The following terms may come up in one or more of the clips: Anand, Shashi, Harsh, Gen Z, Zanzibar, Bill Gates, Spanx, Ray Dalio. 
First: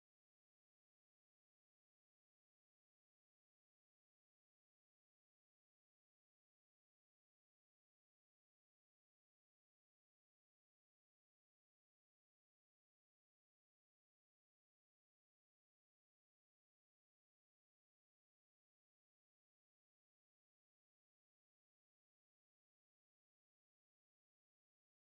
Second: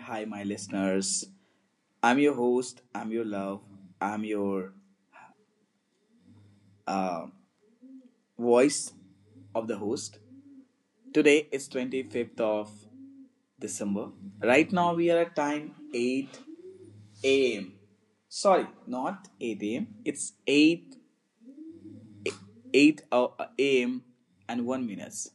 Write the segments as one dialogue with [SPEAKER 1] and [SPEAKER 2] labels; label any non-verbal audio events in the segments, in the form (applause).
[SPEAKER 1] Hi, my listeners. I'm your host. I'm your love. I'm your uh, voice of the host. Today is 25th of December. Right now, we are at time 8 a.m. Sorry, not 8 a.m. It's 8 a.m. and 1 minutes.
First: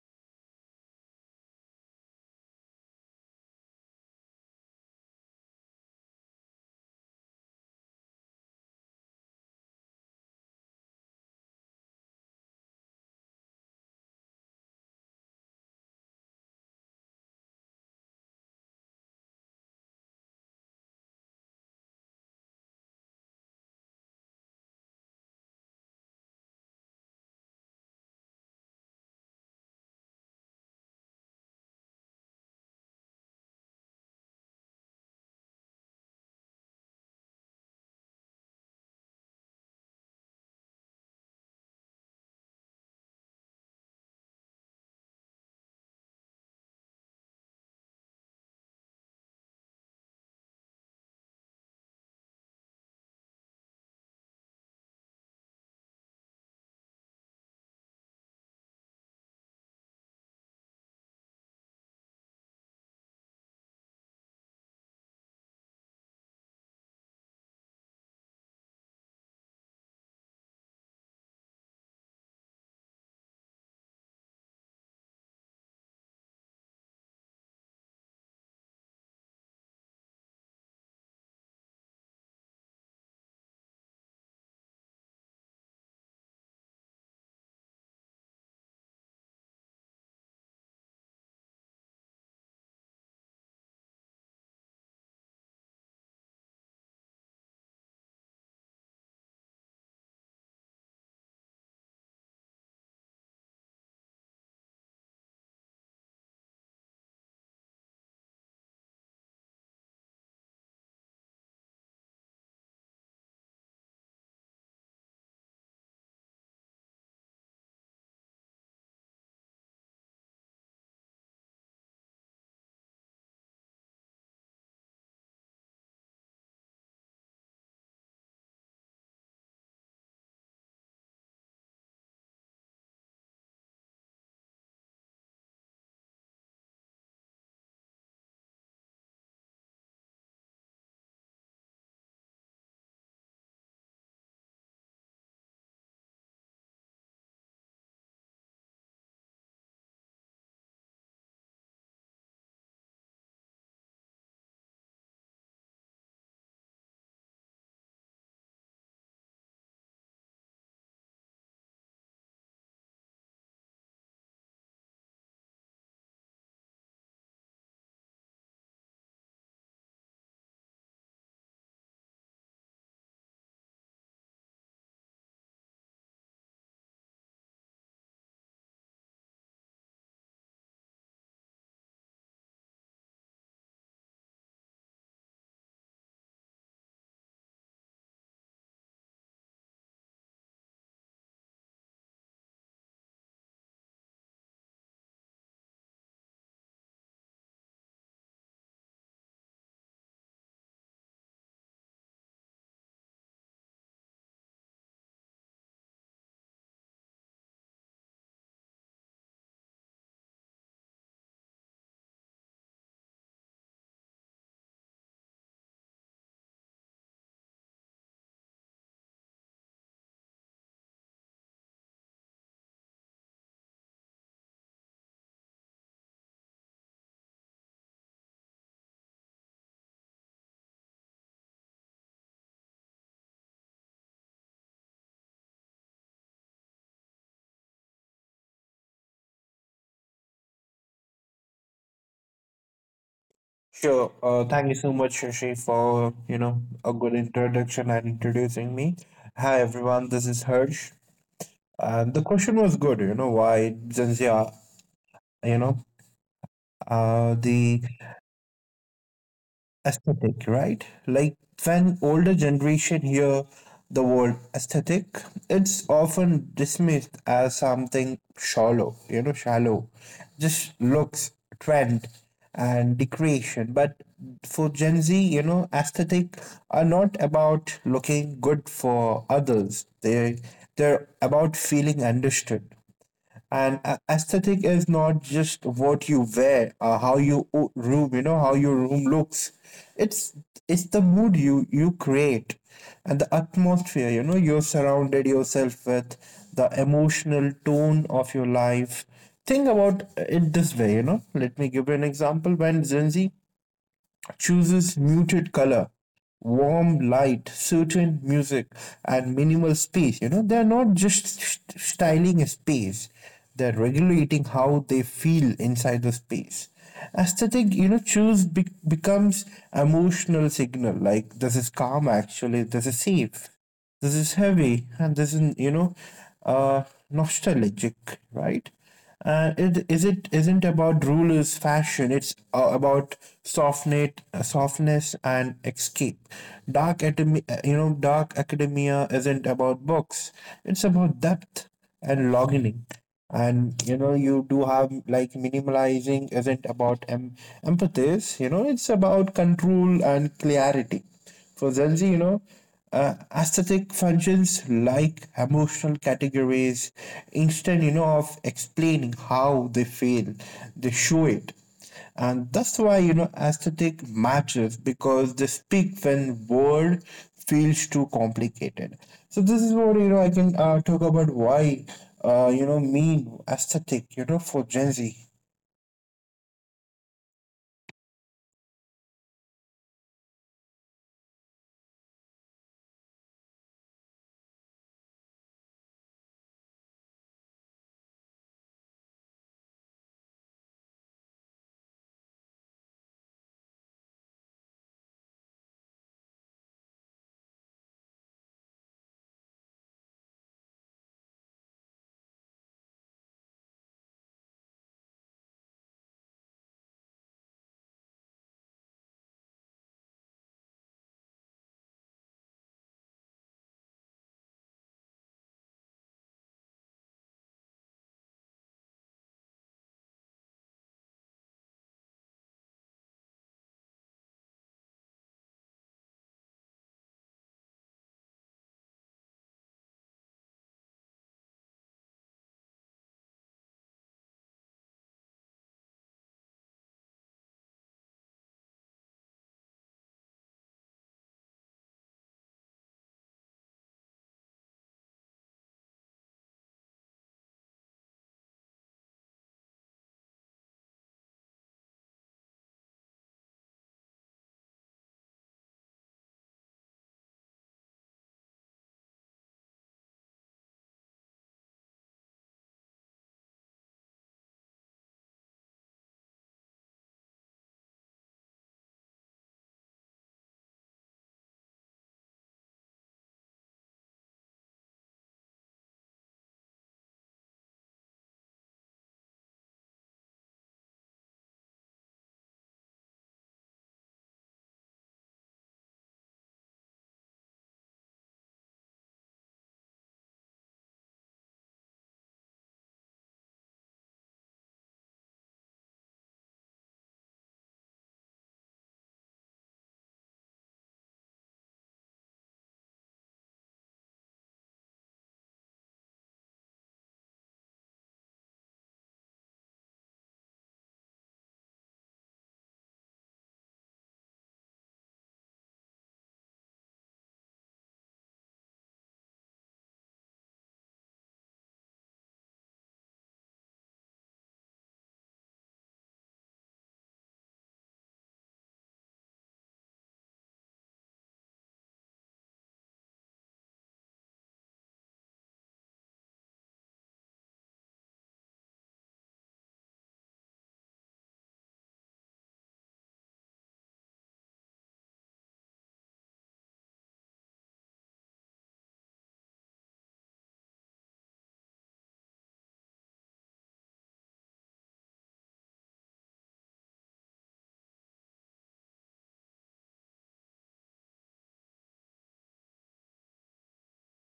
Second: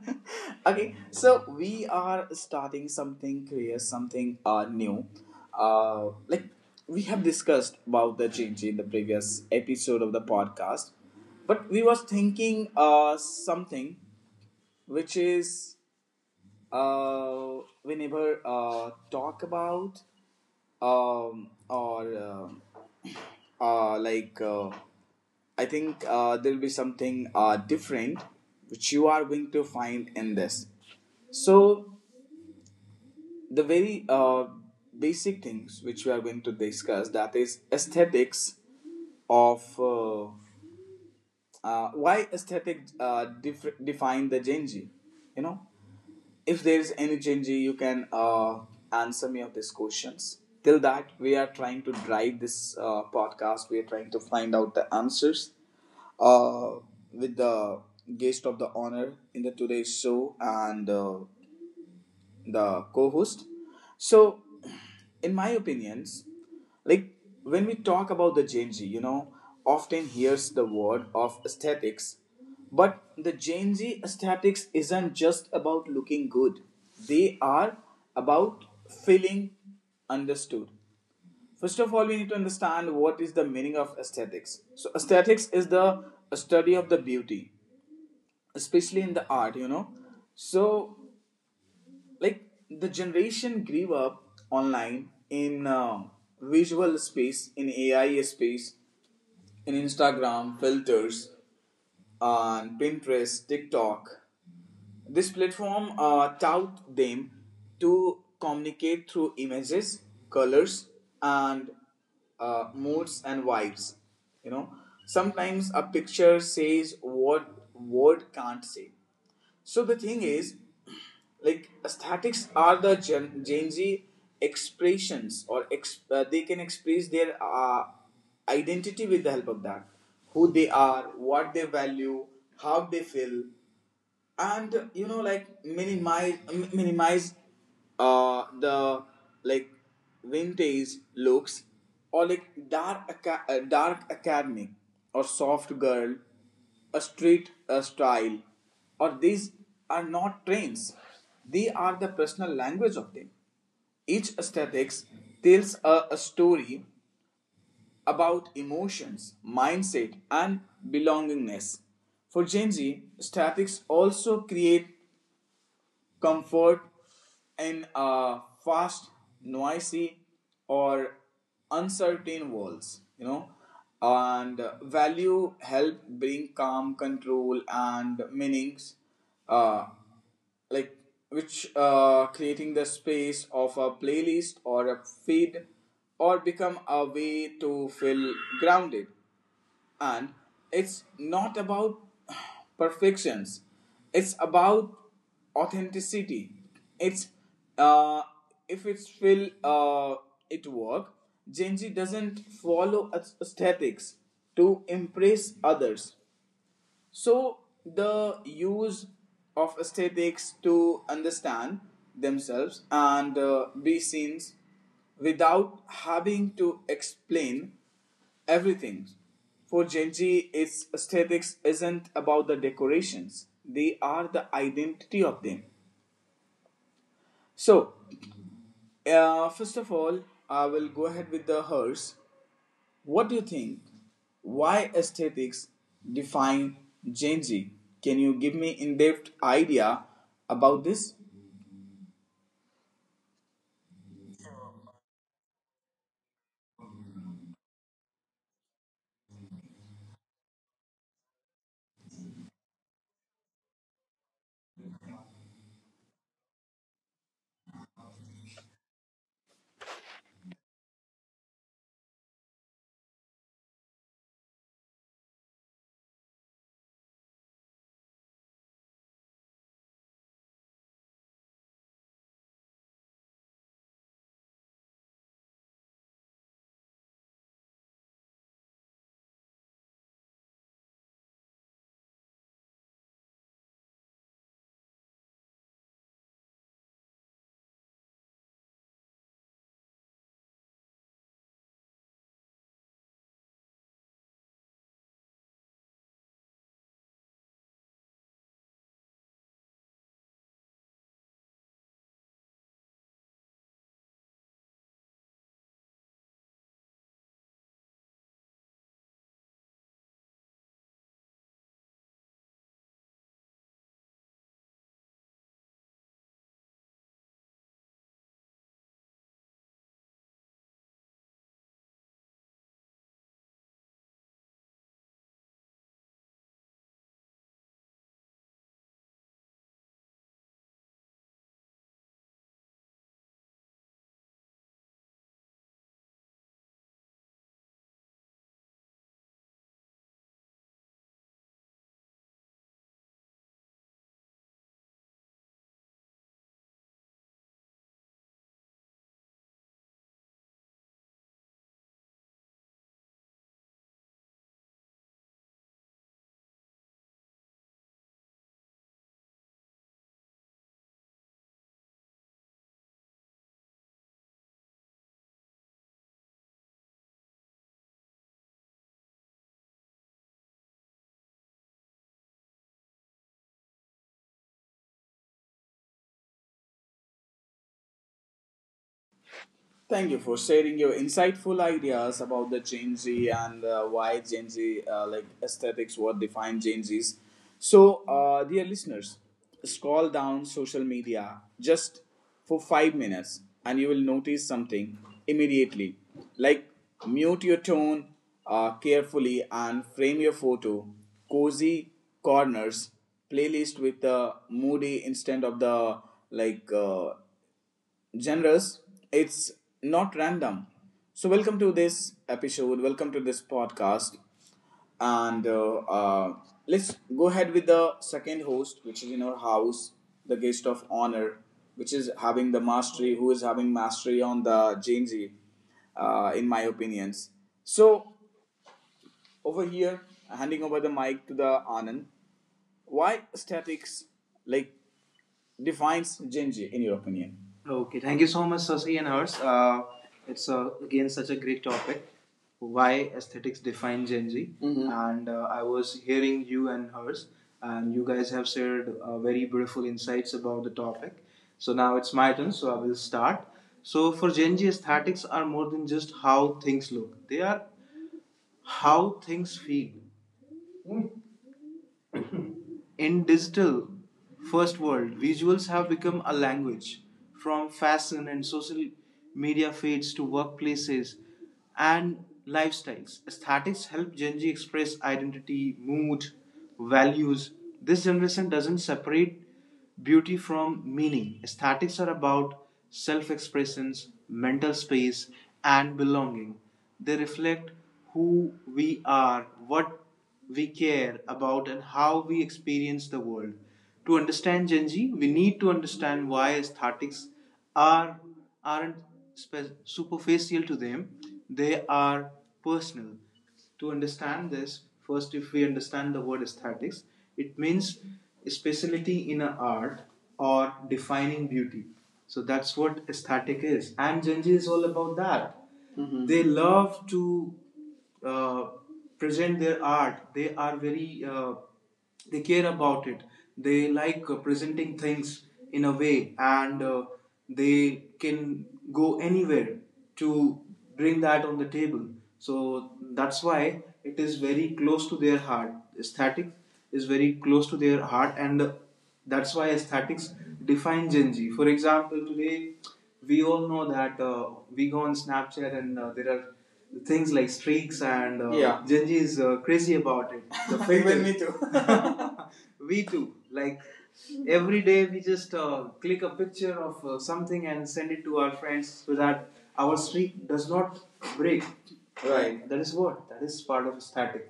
[SPEAKER 1] (laughs) Okay, so we are starting something curious, something new. Like we have discussed about the change in the previous episode of the podcast, but we was thinking something which is uh, we never talk about or like I think there will be something different which you are going to find in this. So the very basic things which we are going to discuss that is aesthetics of why aesthetic define the Genji, you know if there is any change, you can answer me of these questions. Till that, we are trying to drive this podcast. We are trying to find out the answers uh, with the guest of the honor in the today's show and. The co-host. So, in my opinions, like when we talk about the Gen Z, often hears the word of aesthetics, but the Gen Z aesthetics isn't just about looking good. They are about feeling understood. First of all, we need to understand what is the meaning of aesthetics. So, aesthetics is the study of the beauty, especially in the art. So, like the generation grew up online in visual space, in AI space, in Instagram filters, on Pinterest, TikTok. This platform taught them to communicate through images, colors, and moods and vibes. you know Sometimes a picture says what word can't say. So the thing is, like, aesthetics are the Gen Z expressions, or they can express their identity with the help of that: who they are, what they value, how they feel. And like, minimize the, like, vintage looks, or like dark academic, or soft girl, a street, a style, or these are not trends; they are the personal language of them. Each aesthetic tells a story about emotions, mindset, and belongingness. For Gen Z, aesthetics also create comfort in a fast, noisy, or uncertain world. You know, and value help bring calm, control, and meanings. Uh, like which creating the space of a playlist or a feed or become a way to feel grounded, and it's not about (sighs) perfections, it's about authenticity. It's uh, if it's feel it work. Genji doesn't follow aesthetics to impress others. So, the use of aesthetics to understand themselves and be seen without having to explain everything. For Genji, its aesthetics isn't about the decorations, they are the identity of them. So, first of all, I will go ahead with the hers. What do you think? Why aesthetics define Gen Z? Can you give me in-depth idea about this?
[SPEAKER 2] Sure. Thank you so much, Shashi, for a good introduction and introducing me. Hi everyone, this is Harsh. And the question was good. You know, why Zanzibar? You know, the aesthetic, right? Like when older generation hear the word aesthetic, it's often dismissed as something shallow, you know, shallow, just looks, trend, and decoration. But for Gen Z, you know, aesthetic are not about looking good for others. They're about feeling understood. And aesthetic is not just what you wear, how you room, you know, how your room looks. It's it's the mood you create, and the atmosphere, you know, you're surrounded yourself with, the emotional tone of your life. Think about it this way, you know. Let me give you an example. When Gen Z chooses muted color, warm light, certain music, and minimal space. You know, they're not just styling a space, they're regulating how they feel inside the space. Aesthetic, you know, choose becomes emotional signal like this is calm actually, this is safe. This is heavy and this is, you know, uh, nostalgic, right? It isn't about rulers fashion. It's about softness, softness and escape. Dark academia, you know, dark academia isn't about books. It's about depth and longing. And you know, you do have like minimalizing isn't about empathies. You know, it's about control and clarity. For Gen Z, you know, aesthetic functions like emotional categories, instead, you know, of explaining how they feel, they show it. And that's why, you know, aesthetic matters because they speak when word feels too complicated. So this is what, you know, I can talk about why, you know, mean aesthetic, you know, for Gen Z.
[SPEAKER 1] Thank you for sharing your insightful ideas about the Gen Z and why Gen Z, like aesthetics, what define Gen Zs. So, dear listeners, scroll down social media just for 5 minutes and you will notice something immediately. Like, mute your tone carefully and frame your photo. Cozy corners, playlist with the moody instead of the, like, genres, it's not random. So, welcome to this episode, welcome to this podcast, and let's go ahead with the second host, which is in our house, the guest of honor, which is having the mastery, who is having mastery on the Gen Z, in my opinions. So, over here, handing over the mic to the Anand. Why statics, like, defines Genji in your opinion? Okay, thank you so much, Sasi and Hers. It's again such a great topic. Why aesthetics define Gen Z? Mhm. And I was hearing you and hers, and you guys have shared very beautiful insights about the topic. So now it's my turn, so I will start. So for Gen Z, aesthetics are more than just how things look; they are how things feel. In digital first world, visuals have become a language. From fashion and social media feeds to workplaces and lifestyles, aesthetics help Gen Z express identity, mood, values. This generation doesn't separate beauty from meaning. Aesthetics are about self expressions, mental space, and belonging. They reflect who we are, what we care about, and how we experience the world. To understand Gen Z, we need to understand why aesthetics are, aren't superficial to them, they are personal. To understand this, first, if we understand the word aesthetics, it means speciality in an art or defining beauty. So that's what aesthetic is. And Genji is all about that. Mhm. They love to uh, present their art. They are very they care about it, they like presenting things in a way, and they can go anywhere to bring that on the table. So that's why it is very close to their heart. Aesthetic is very close to their heart, and that's why aesthetics define Gen Z. For example, today we all know that we go on Snapchat, and there are things like streaks, and yeah. Gen Z is crazy about it. The (laughs) Even me too. (laughs) (laughs) We too. Like, every day we just click a picture of something and send it to our friends so that our streak does not break. Right. That is what? That is part of static,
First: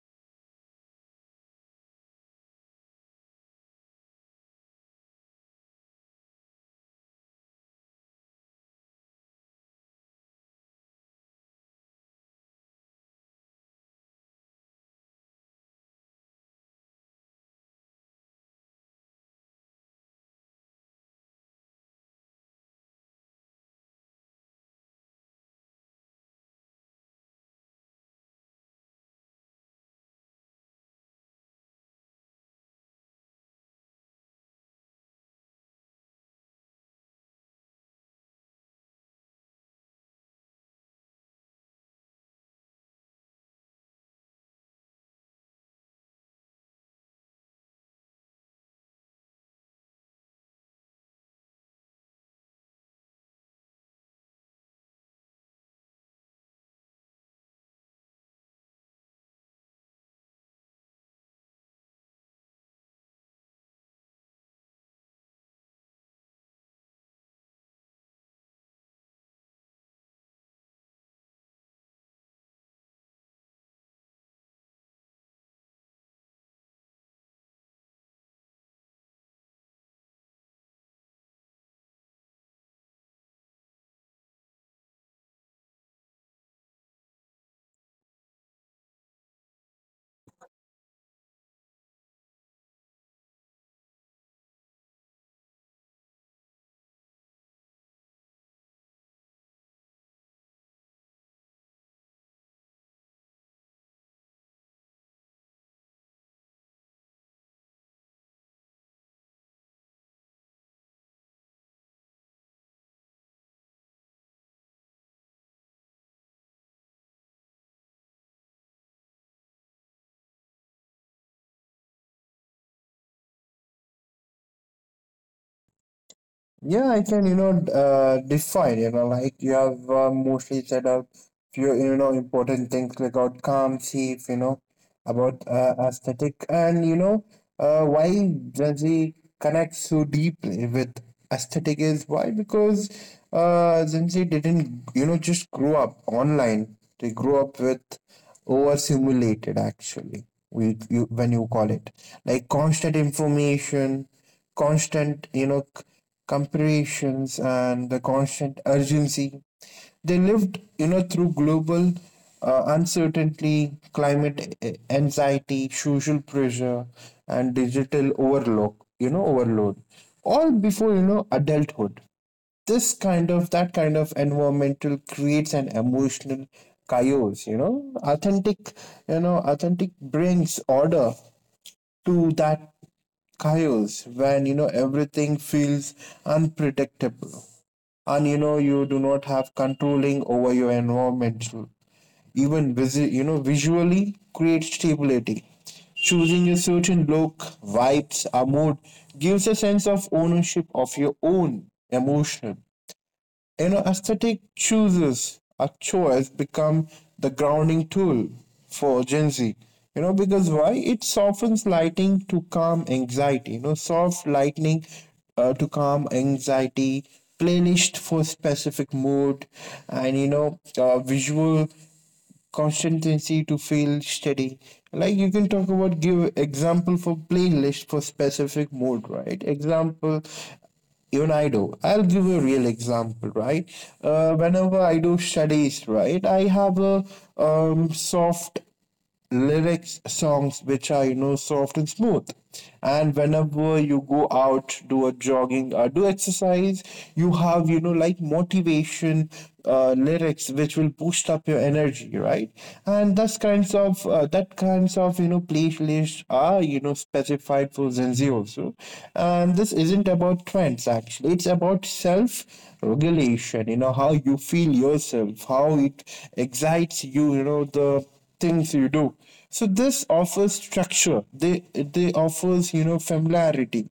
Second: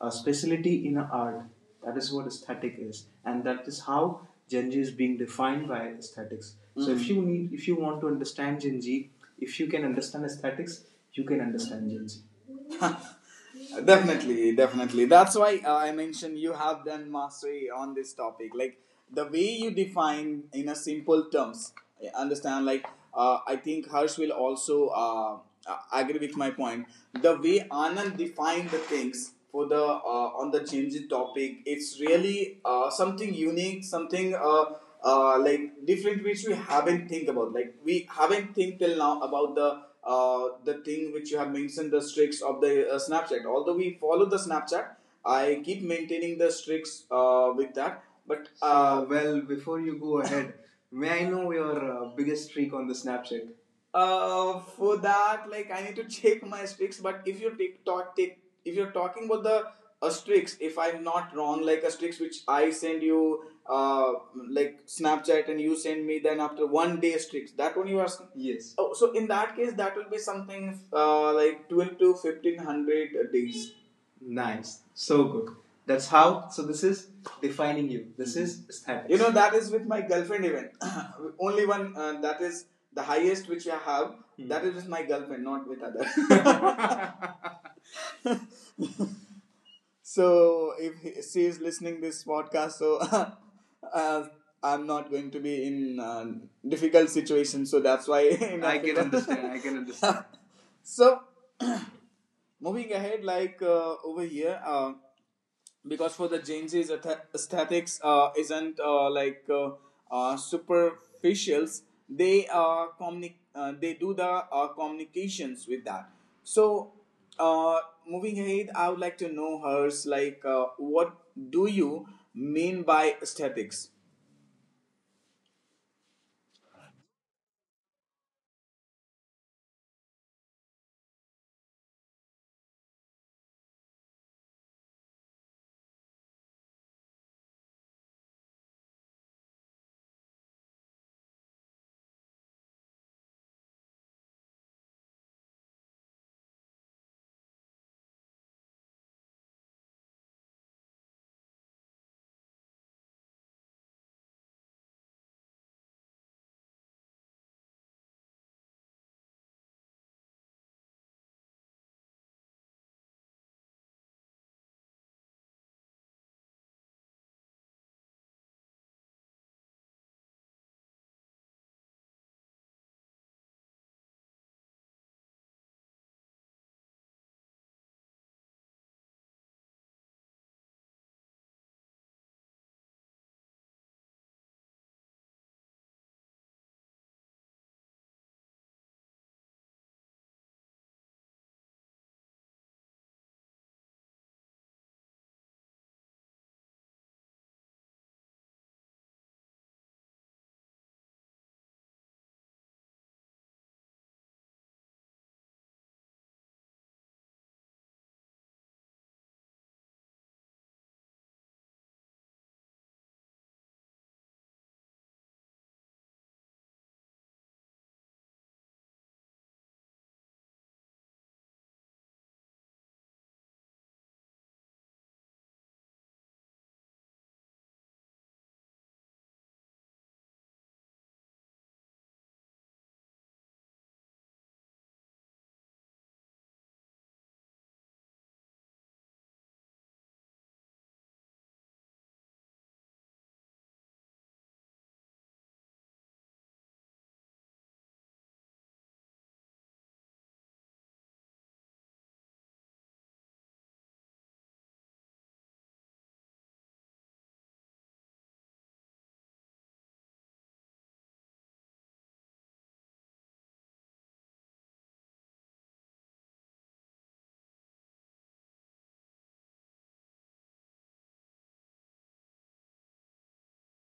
[SPEAKER 1] a specialty in art. That is what aesthetic is, and that is how Gen Z is being defined by aesthetics. Mm-hmm. So if if you want to understand Gen Z, if you can understand aesthetics, you can understand Gen Z, definitely, definitely. That's why I mentioned you have done mastery on this topic. Like, the way you define in a simple terms, I understand. Like, I think Harsh will also agree with my point. The way Anand defined the things for the on the Genji topic, it's really something unique, something like different, which we haven't think about, like we haven't think till now about the thing which you have mentioned, the streaks of the Snapchat. Although we follow the Snapchat, I keep maintaining the streaks with that. But so, well, before you go ahead, (laughs) may I know your biggest streak on the Snapchat? For that, like, I need to check my streaks. But if you take talk, take if you're talking about the streaks, if I'm not wrong, like a streaks which I send you, like Snapchat, and you send me, then after one day streaks, that one you are asking? Yes. Oh, so in that case, that will be something like twelve to fifteen hundred days. Nice. So good. That's how. So this is defining you. This is aesthetics. That is with my girlfriend even. (coughs) (clears throat) Only one, that is the highest which I have. Hmm. That is with my girlfriend, not with others. (laughs) So if she is listening this podcast, so (laughs) uh, I'm not going to be in difficult situation. So that's why (laughs) I can understand. I can understand. So, (clears throat) moving ahead, like over here, because for the Jain's aesthetics isn't superficials, they they do the communications with that. So, uh, moving ahead, I would like to know hers like what do you mean by aesthetics?
[SPEAKER 2] Yeah, I can, you know, define, you know, like you have mostly set out few, you know, important things like outcome, chief, you know, about aesthetic and, you know, why Gen Z connects so deeply with aesthetic is why? Because Gen Z didn't, you know, just grow up online. They grew up with overstimulated, actually, we, you, when you call it, like constant information constant, you know, comparisons and the constant urgency. They lived, you know, through global uncertainty, climate anxiety, social pressure, and digital overload. You know, overload. All before you know adulthood. This kind of that kind of environmental creates an emotional chaos. You know, authentic. You know, authentic brings order to that chaos when you know everything feels unpredictable and you know you do not have controlling over your environment even you know visually creates stability choosing a certain look vibes or mood gives a sense of ownership of your own emotion, you know, aesthetic chooses a choice become the grounding tool for Gen Z. You know, because why? It softens lightning to calm anxiety. You know, soft lightning to calm anxiety, playlist for specific mood, and you know, visual consistency to feel steady like you can talk about give example for playlist for specific mode right example even I do. I'll give a real example, right? Whenever I do studies, right, I have a soft lyrics songs which are you know soft and smooth and whenever you go out do a jogging or do exercise you have you know like motivation lyrics which will boost up your energy right and thus kinds of that kinds of you know playlists are you know specified for zenzi also and this isn't about trends actually it's about self regulation you know how you feel yourself how it excites you you know the things you do. So this offers structure. They offers you know familiarity.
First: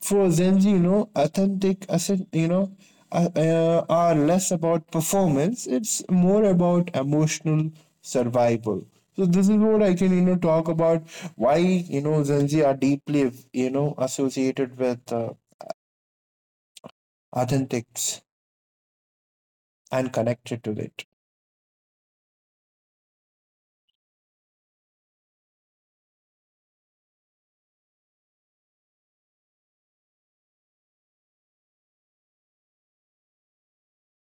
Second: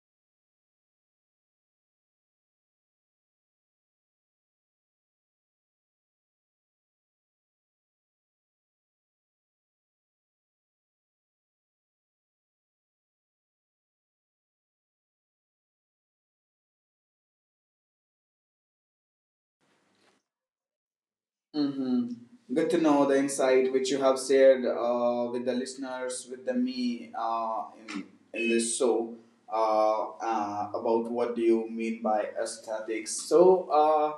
[SPEAKER 2] For Gen Z, you know, authentic asset, you know, are less about performance. It's more about emotional survival. So this is what I can you know talk about why you know Gen Z are deeply you know associated with authentics and connected to it.
[SPEAKER 1] Mm-hmm. Good to know the insight which you have shared with the listeners, with the me in, in this show about what do you mean by aesthetics. So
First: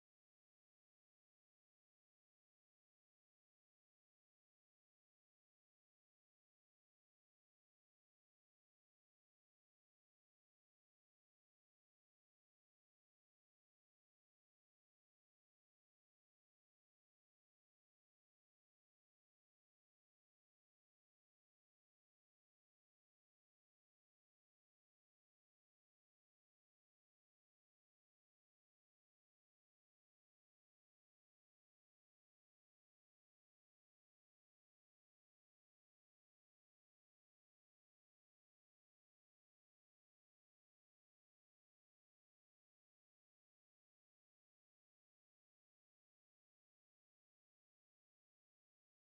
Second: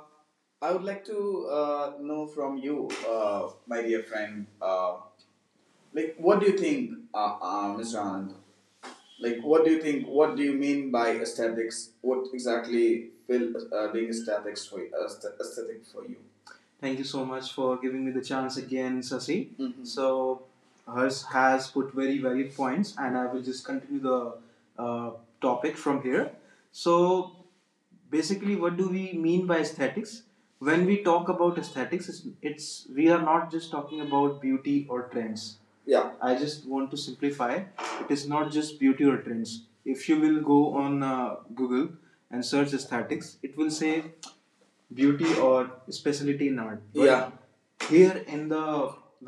[SPEAKER 1] I would like to know from you, my dear friend, like what do you think, Mr. Anand? Like what do you think? What do you mean by aesthetics? What exactly feel being aesthetics for aesthetic for you? Thank you so much for giving me the chance again, Sasi. Mhm. So hers has put very valid points, and I will just continue the uh, topic from here. So basically, what do we mean by aesthetics? When we talk about aesthetics, it's we are not just talking about beauty or trends. Yeah. I just want to simplify. It is not just beauty or trends. If you will go on Google and search aesthetics, it will say beauty or specialty in art. But yeah. Here in the,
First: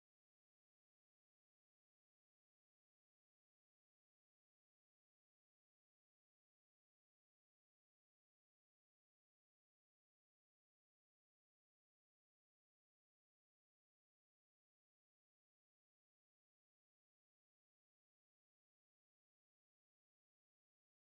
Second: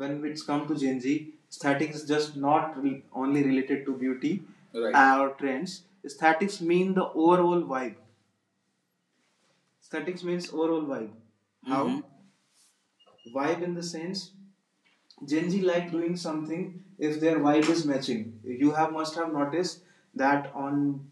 [SPEAKER 1] when it's come to Gen Z, aesthetics is just not only related to beauty. Right. Or trends. Aesthetics mean the overall vibe. Aesthetics means overall vibe. How? Mm-hmm. Vibe in the sense Gen Z like doing something if their vibe is matching. You have must have noticed that on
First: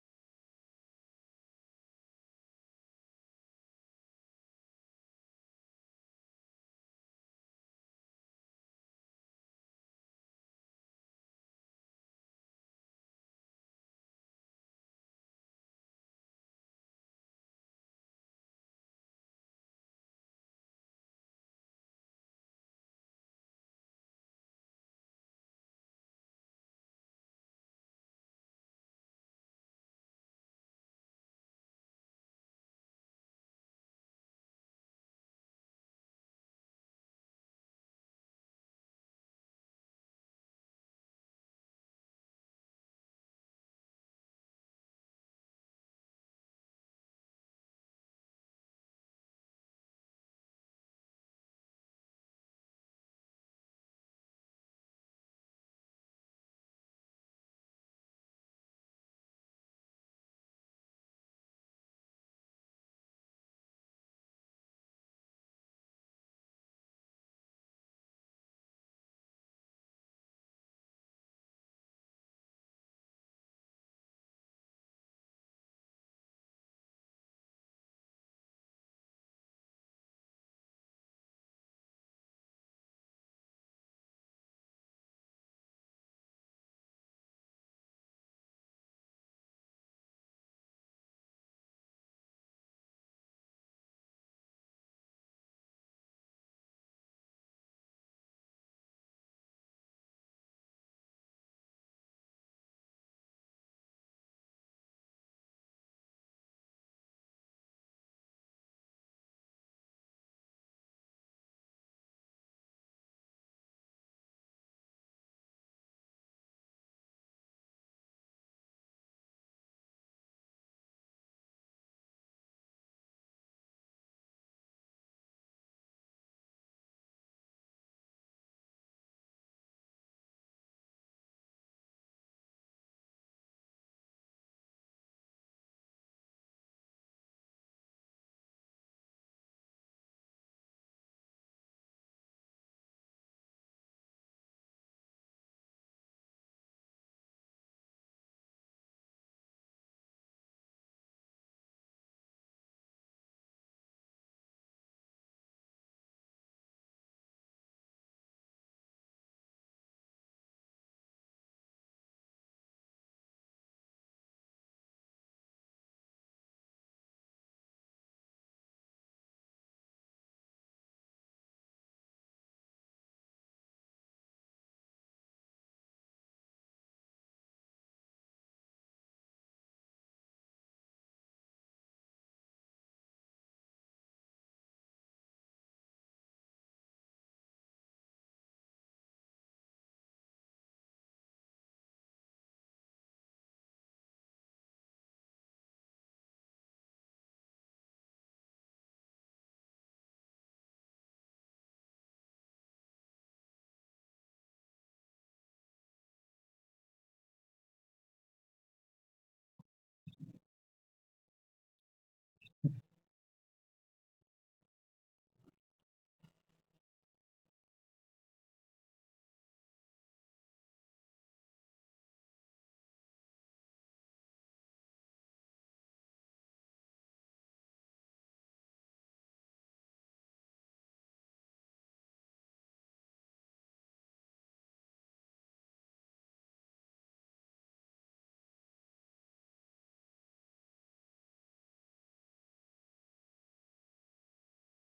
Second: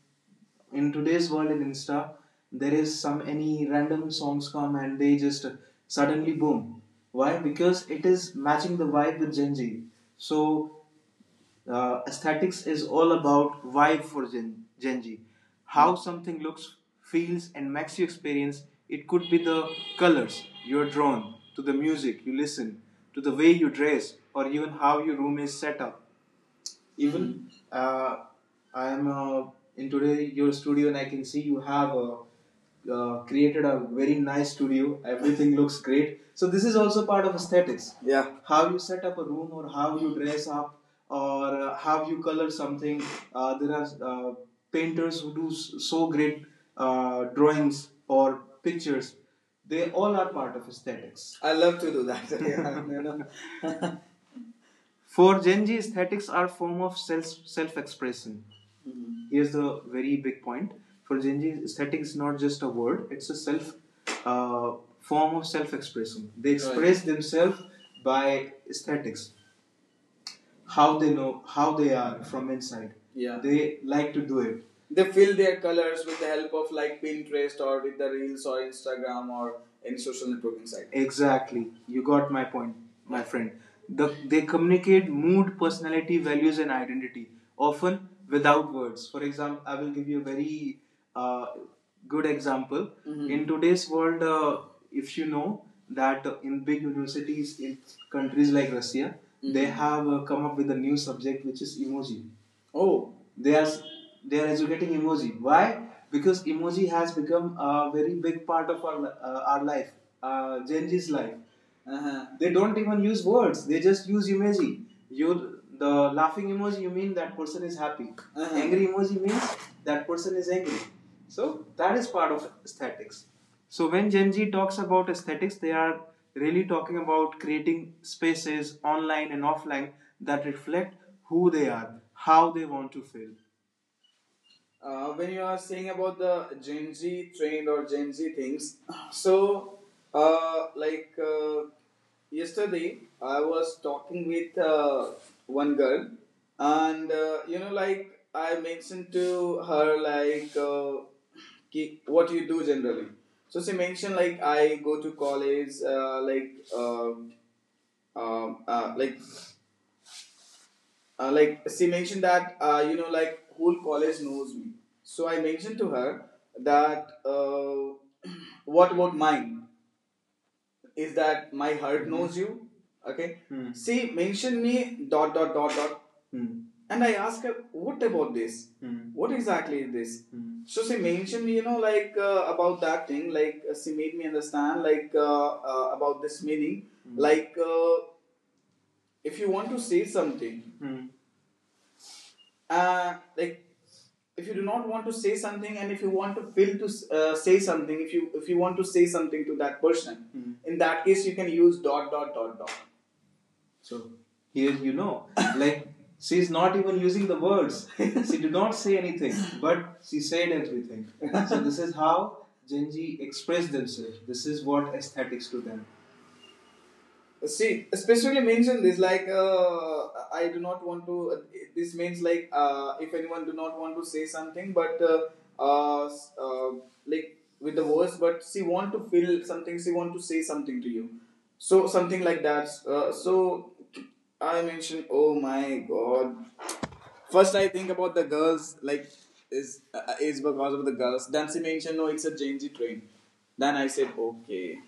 [SPEAKER 1] in today's world in Insta, there is some any random songs come and they just suddenly boom. Why? Because it is matching the vibe with Gen Z. So aesthetics is all about vibe for Gen Z. How something looks, feels, and makes you experience. It could be the colors you're drawn to, the music you listen to, the way you dress, or even how your room is set up. Even I am in today your studio, and I can see you have created a very nice studio. Everything (laughs) looks great. So this is also part of aesthetics. Yeah. How you set up a room, or how you dress up, or how you color something. There are painters who do so great drawings or pictures. They all are part of aesthetics. I love to do that. (laughs) Yeah, you know, for Genji, aesthetics are a form of self expression. Here's the very big point. For Genji, aesthetics is not just a word; it's a self uh, form of self expression. They express right. themselves by aesthetics, how they know, how they are from inside. Yeah. They like to do it they fill their colors with the help of like Pinterest or with the reels or Instagram or any social networking site. Exactly. You got my point, my friend. They communicate mood, personality, values, and identity, often without words. For example, I will give you a very uh, good example. Mhm. In today's world, if you know that in big universities in countries like Russia, mm-hmm, they Mhm. have come up with a new subject which is emoji. Oh, they are educating emoji. Why? Because emoji has become a very big part of our life, Gen Z's life. Uh-huh. They don't even use words; they just use emoji. You the laughing emoji, you mean that person is happy. Uh-huh. Angry emoji means that person is angry. So that is part of aesthetics. So when Gen Z talks about aesthetics, they are really talking about creating spaces online and offline that reflect who they are, how they want to feel, when you are saying about the Gen Z trend or Gen Z things, so uh, like uh, yesterday I was talking with one girl, and you know, like I mentioned to her like what you do generally. So she mentioned like I go to college, um, uh, like she mentioned that you know like whole college knows me so I mentioned to her that (clears throat) what about mine is that my heart knows you okay. Hmm. She mentioned me dot dot dot dot. Hmm. And I asked her what about this. Hmm. What exactly is this. Hmm. So she mentioned you know like about that thing like she made me understand like about this meaning. Hmm. Like if you want to say something. Hmm. uh, like if you do not want to say something and if you want to feel to say something if you want to say something to that person, mm-hmm, in that case you can use dot dot dot dot. So here you know, (laughs) like she is not even using the words. (laughs) She did not say anything, but she said everything. (laughs) So this is how Genji express themselves. This is what aesthetics to them. See, specifically mention this like I do not want to. This means like if anyone do not want to say something, but uh, uh, like with the words, but she want to feel something. She want to say something to you. So something like that. So I mentioned, oh my god. First, I think about the girls like is because of the girls. Then she mentioned, no, it's a Genji train. Then I said, okay.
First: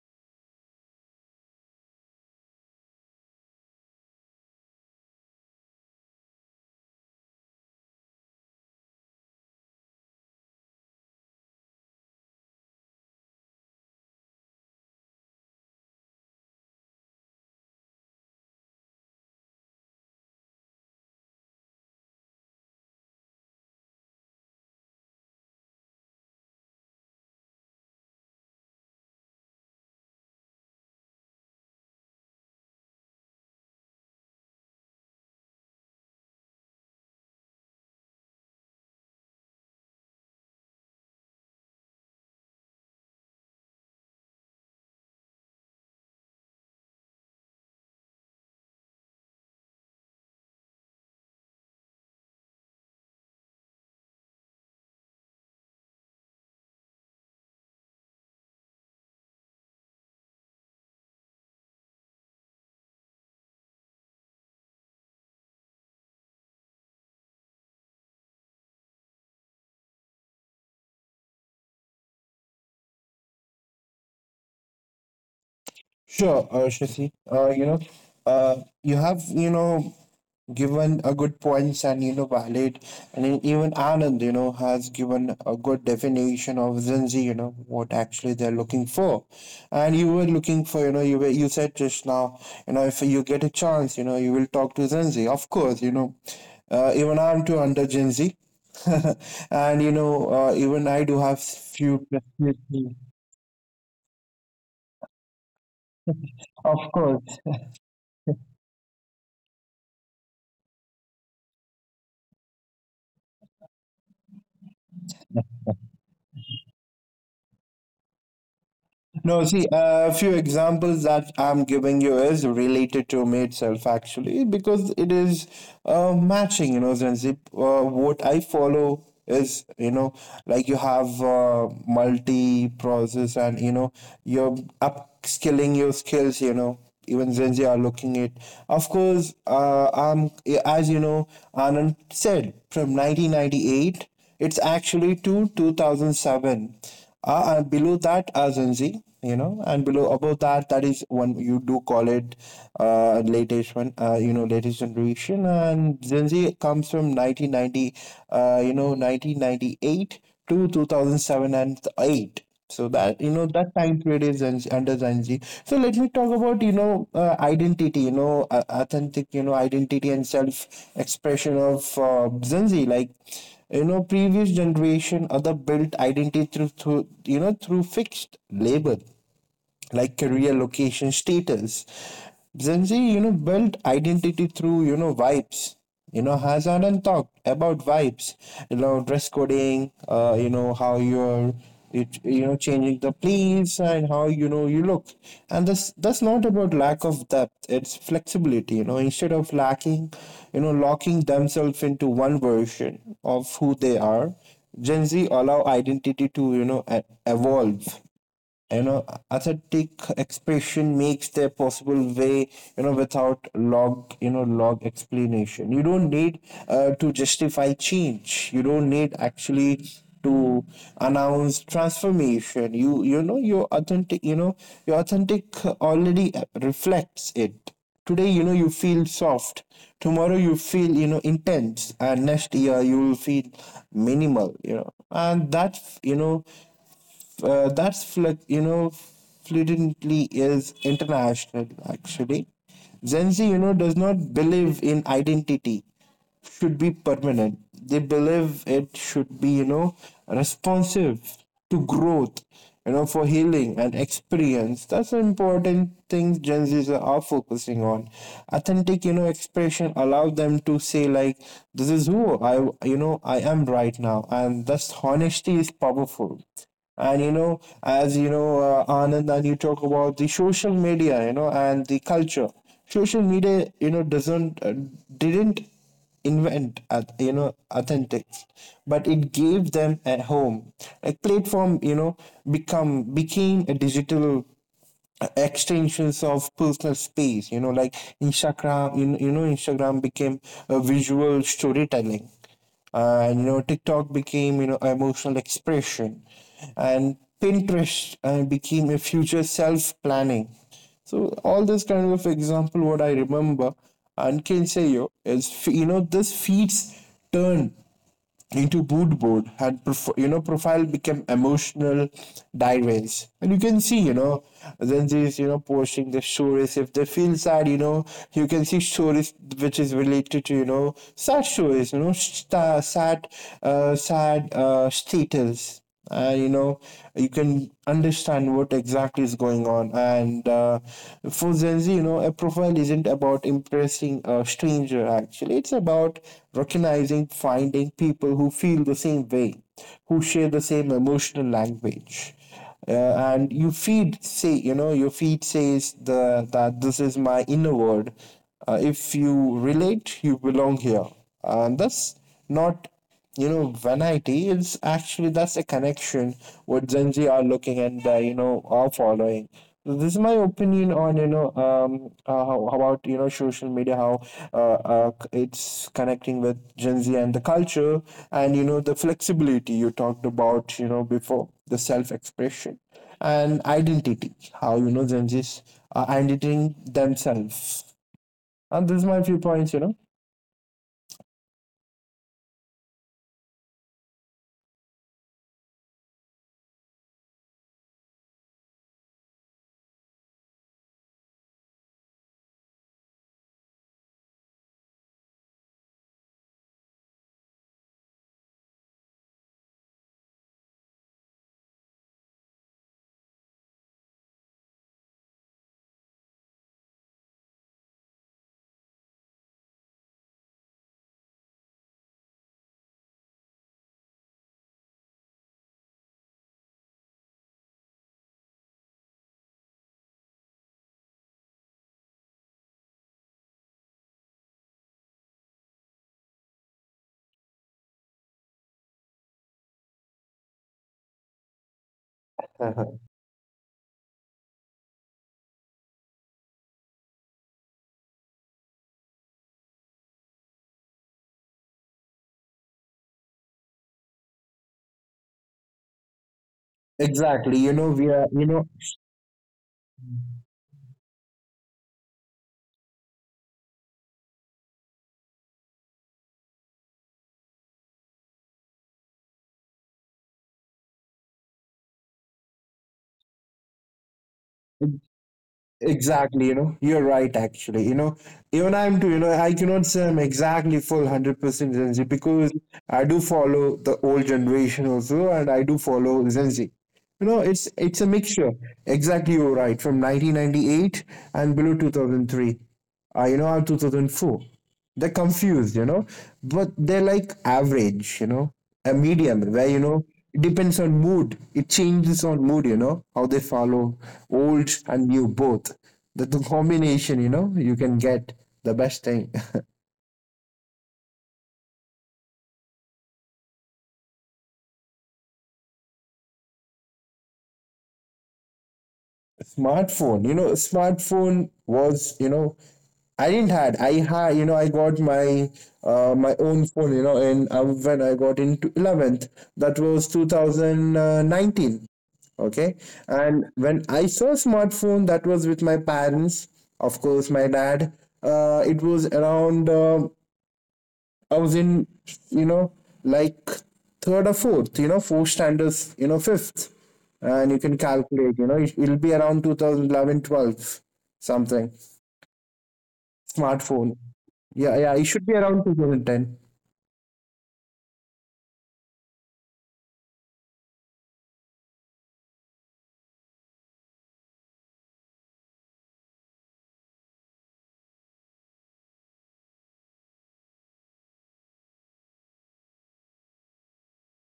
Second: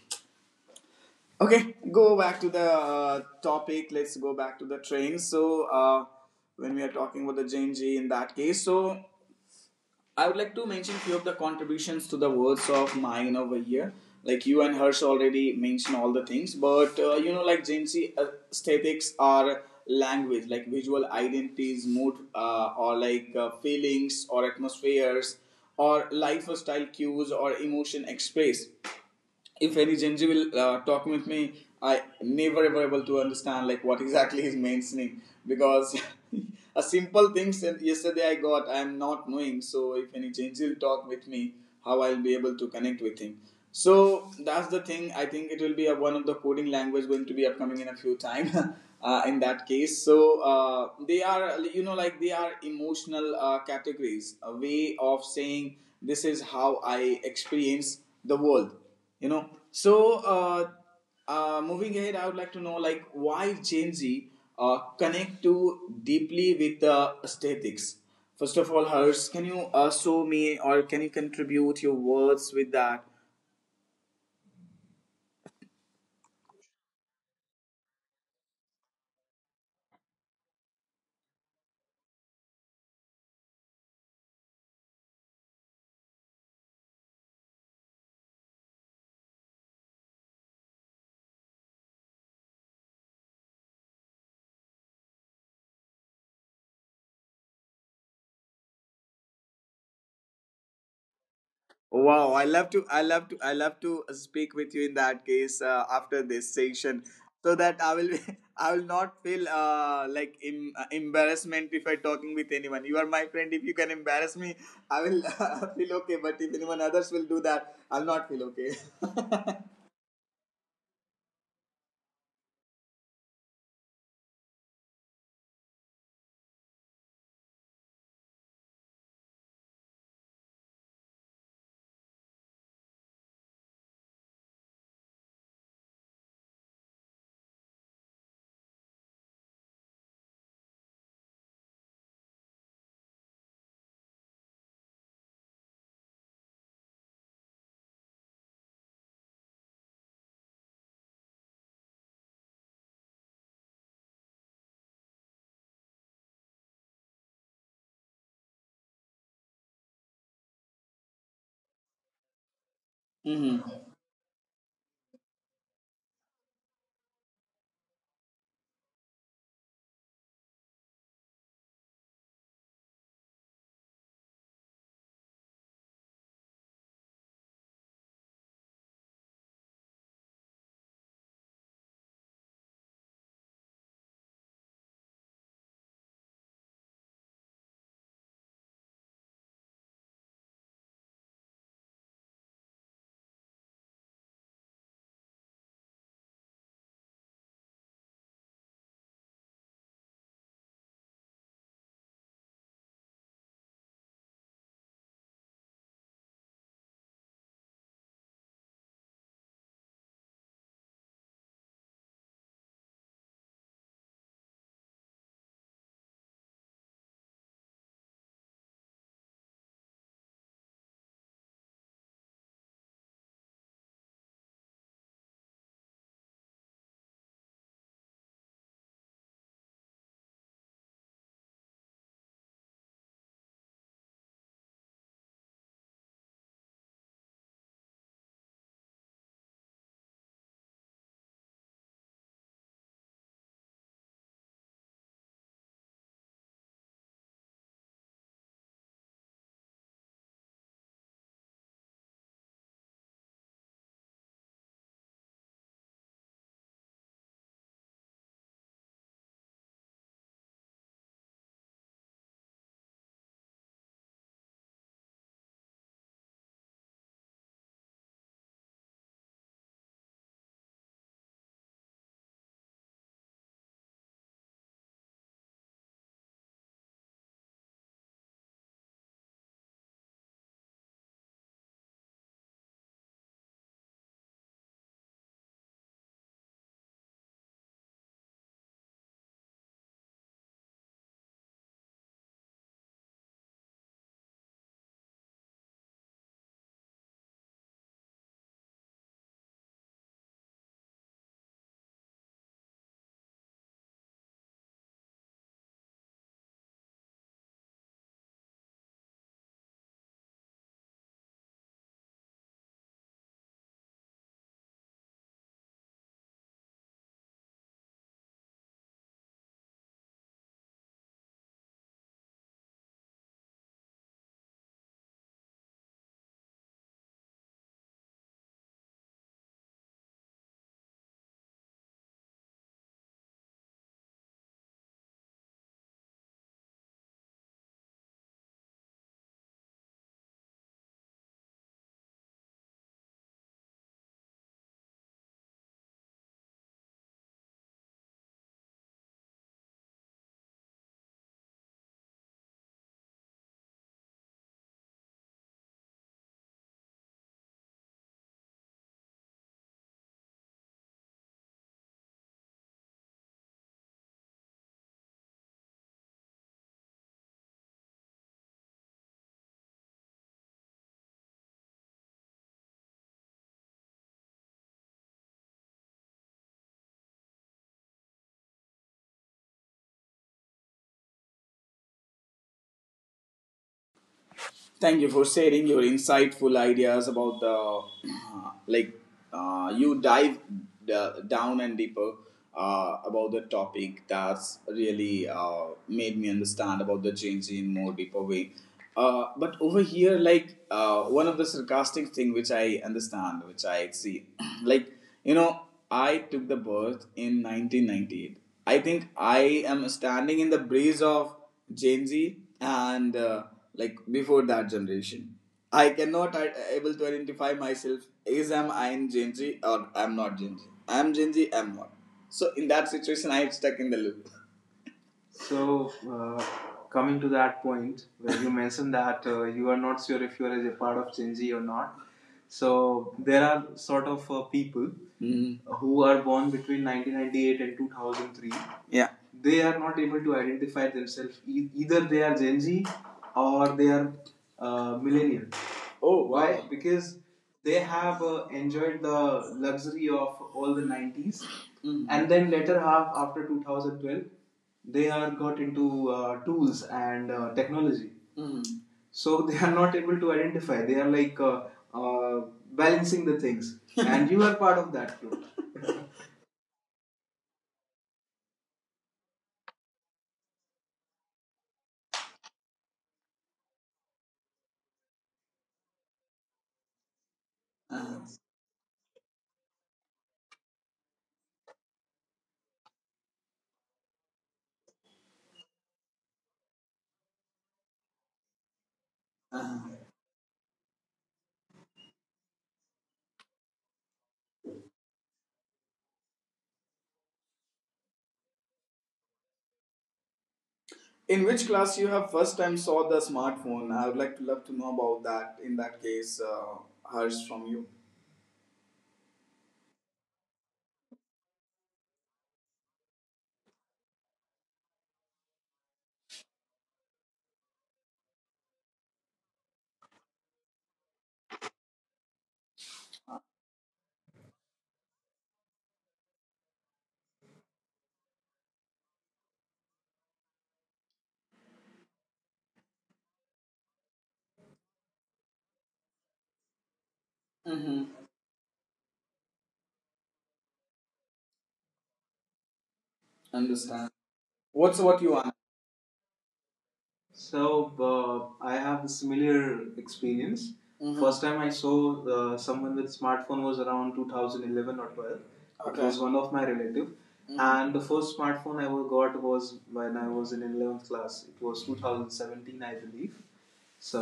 [SPEAKER 1] Okay, go back to the topic. Let's go back to the train. So, when we are talking about the JNG in that case, so I would like to mention few of the contributions to the words of mine over here. Like you and Hirsch already mentioned all the things, but you know, like JNG aesthetics are language, like visual identities, mood, or like feelings or atmospheres, or lifestyle cues or emotion express if any Genji talking with me, I never ever able to understand like what exactly he's mentioning because (laughs) a simple thing said yesterday I got I am not knowing. So if any Genji will talk with me, how I'll be able to connect with him. So that's the thing. I think it will be one of the coding language going to be upcoming in a few time. (laughs) In that case, so they are you know like they are emotional categories, a way of saying this is how I experience the world, you know. So moving ahead I would like to know like why gen z connect too deeply with the aesthetics. First of all Hers, can you show me or can you contribute your words with that?
[SPEAKER 2] Sure, Shashi. You know, uh, you have you know given a good points and you know valid and then even Anand you know has given a good definition of Gen Z you know what actually they're looking for and you were looking for you know you were you said just now you know if you get a chance you know you will talk to Gen Z of course you know even I'm too under Gen Z (laughs) and you know even I do have few
[SPEAKER 1] Wow, I love to, I
[SPEAKER 2] perspectives.
[SPEAKER 1] love to, I love to speak with you in that case after this
[SPEAKER 2] Of
[SPEAKER 1] session,
[SPEAKER 2] course.
[SPEAKER 1] so that I will, (laughs) I will not feel embarrassment if I talking with anyone. You are my friend. If you can embarrass me, I will (laughs) feel okay. But if anyone others will do that, I'll not feel okay.
[SPEAKER 2] No,
[SPEAKER 1] (laughs)
[SPEAKER 2] see, a few examples that I'm giving you is related to me itself, actually, because it is matching, you know, Zanzib. What I follow is, you know, like you have multi process and, you know, you're upskilling your skills, you know. Even Zenzi are looking at. Of course, I'm as you know, Anand said from 1998, it's actually to 2007 and below that are Gen Z, you know, and below above that, that is one you do call it latest one, you know, latest generation. And Gen Z comes from 1990, you know, 1998 to 2007 and 8. So that you know
[SPEAKER 1] Mhm.
[SPEAKER 2] that time period is under Zanji. So let me talk about you know identity, you know authentic, you know identity and self expression of Zanji. Like you know previous generation other built identity through you know through fixed labor like career location status Gen Z, you know, built identity through, you know, vibes. You know, has Anand talked about vibes, you know, dress coding, you know, how you're, it, you know, changing the place and how, you know, you look. And this, that's not about lack of depth. It's flexibility, you know, instead of lacking, you know, locking themselves into one version of who they are, Gen Z allow identity to, you know, evolve you know authentic expression makes their possible way you know without log you know log explanation you don't need to justify change you don't need actually to announce transformation you you know your authentic you know your authentic already reflects it today you know you feel soft tomorrow you feel you know intense and next year you will feel minimal you know and that you know you know fluently is international actually. Gen Z you know does not believe in identity should be permanent. They believe it should be you know responsive to growth, you know for healing and experience. That's an important thing Gen Z's are focusing on. Authentic you know expression allow them to say like this is who I you know I am right now, and thus honesty is powerful and you know, as you know, Anand, and you talk about the social media, you know, and the culture. Social media, you know, doesn't didn't invent, you know, authentic, but it gave them a home. A platform, you know, become became a digital extensions of personal space you know like instagram you, you know instagram became a visual storytelling and you know tiktok became you know emotional expression and pinterest became a future self planning so all this kind of example what I remember and can say yo is you know this feeds turn into mood board and you know profile became emotional diaries and you can see you know then there is you know posting the stories if they feel sad you know you can see stories which is related to you know sad stories you know sta sad sad status you know you can understand what exactly is going on and for gen z you know a profile isn't about impressing a stranger actually it's about recognizing finding people who feel the same way who share the same emotional language and you feed say you know your feed says the that this is my inner world if you relate you belong here and that's not you know vanity it's actually that's a connection what gen z are looking and you know are following this is my opinion on you know how about you know social media how it's connecting with gen z and the culture and you know the flexibility you talked about you know before the self expression and identity how you know gen z's are identifying themselves and this is my few points you know.
[SPEAKER 1] Thank you for sharing your insightful ideas about the (clears throat) like you dive down and deeper about the topic. That's really made me understand about the change in more deeper way. But over here, like one of the sarcastic thing which I understand, which I see, (clears throat) like you know, I took the birth in 1998. I think I am standing in the breeze of Gen Z and. Like before that generation. I cannot able to identify myself is am I in Gen Z or I'm not Gen Z. I'm Gen Z, I'm not. So in that situation, I'm stuck in the loop. So, coming to that point where you mentioned that you are not sure if you are a part of Gen Z or not. So, there are sort of people, Mhm, who are born between 1998 and 2003. Yeah. They are not able to identify themselves. Either they are Gen Z or they are millennial. Oh, wow. Why?
[SPEAKER 2] (laughs)
[SPEAKER 1] Because
[SPEAKER 2] Exactly you
[SPEAKER 1] they
[SPEAKER 2] know we
[SPEAKER 1] have
[SPEAKER 2] are you know.
[SPEAKER 1] enjoyed the luxury of all the 90s, Mhm, and then later half after 2012 they are got into tools and technology. Mhm. So they are not able to identify they are like uh, balancing the things (laughs) and you are part of that group. (laughs)
[SPEAKER 2] Exactly, you know, you're right actually. You know, even I'm too, you know, I cannot say I'm exactly full 100% Gen Z because I do follow the old generation also and I do follow Gen Z. You know, it's a
[SPEAKER 1] Uh-huh.
[SPEAKER 2] mixture. Exactly, you're right. From 1998 and below 2003. You know, I 2004. They're confused, but they're like average, a medium where,
[SPEAKER 1] Uh-huh.
[SPEAKER 2] it depends on mood. It changes on mood, how they follow old and new both. That the combination, you can get the best thing. (laughs)
[SPEAKER 1] In which class you have first time saw the smartphone? I would like to love to know about that. In that case, Harsh, from you.
[SPEAKER 2] Smartphone, smartphone was. I didn't had I had, I got my, my own phone, and when I got into 11th. That was 2019. Okay. And when I saw smartphone, that was with my parents, of course my dad. It was around, I was in, you know, like third or fourth, four standards, fifth. And you can
[SPEAKER 1] Mm-hmm.
[SPEAKER 2] calculate, it'll be around 2011, 12, something. Smartphone.
[SPEAKER 1] Understand.
[SPEAKER 2] Yeah, yeah,
[SPEAKER 1] What's
[SPEAKER 2] it
[SPEAKER 1] what
[SPEAKER 2] should be
[SPEAKER 1] you.
[SPEAKER 2] around 2010.
[SPEAKER 1] So I have a similar experience. Mm-hmm. First time I saw someone with smartphone was around 2011 or 12. Okay. It Okay. was one of my relative, Mm-hmm, and the first smartphone I got was when I was in 11th class. It was 2017, I believe. So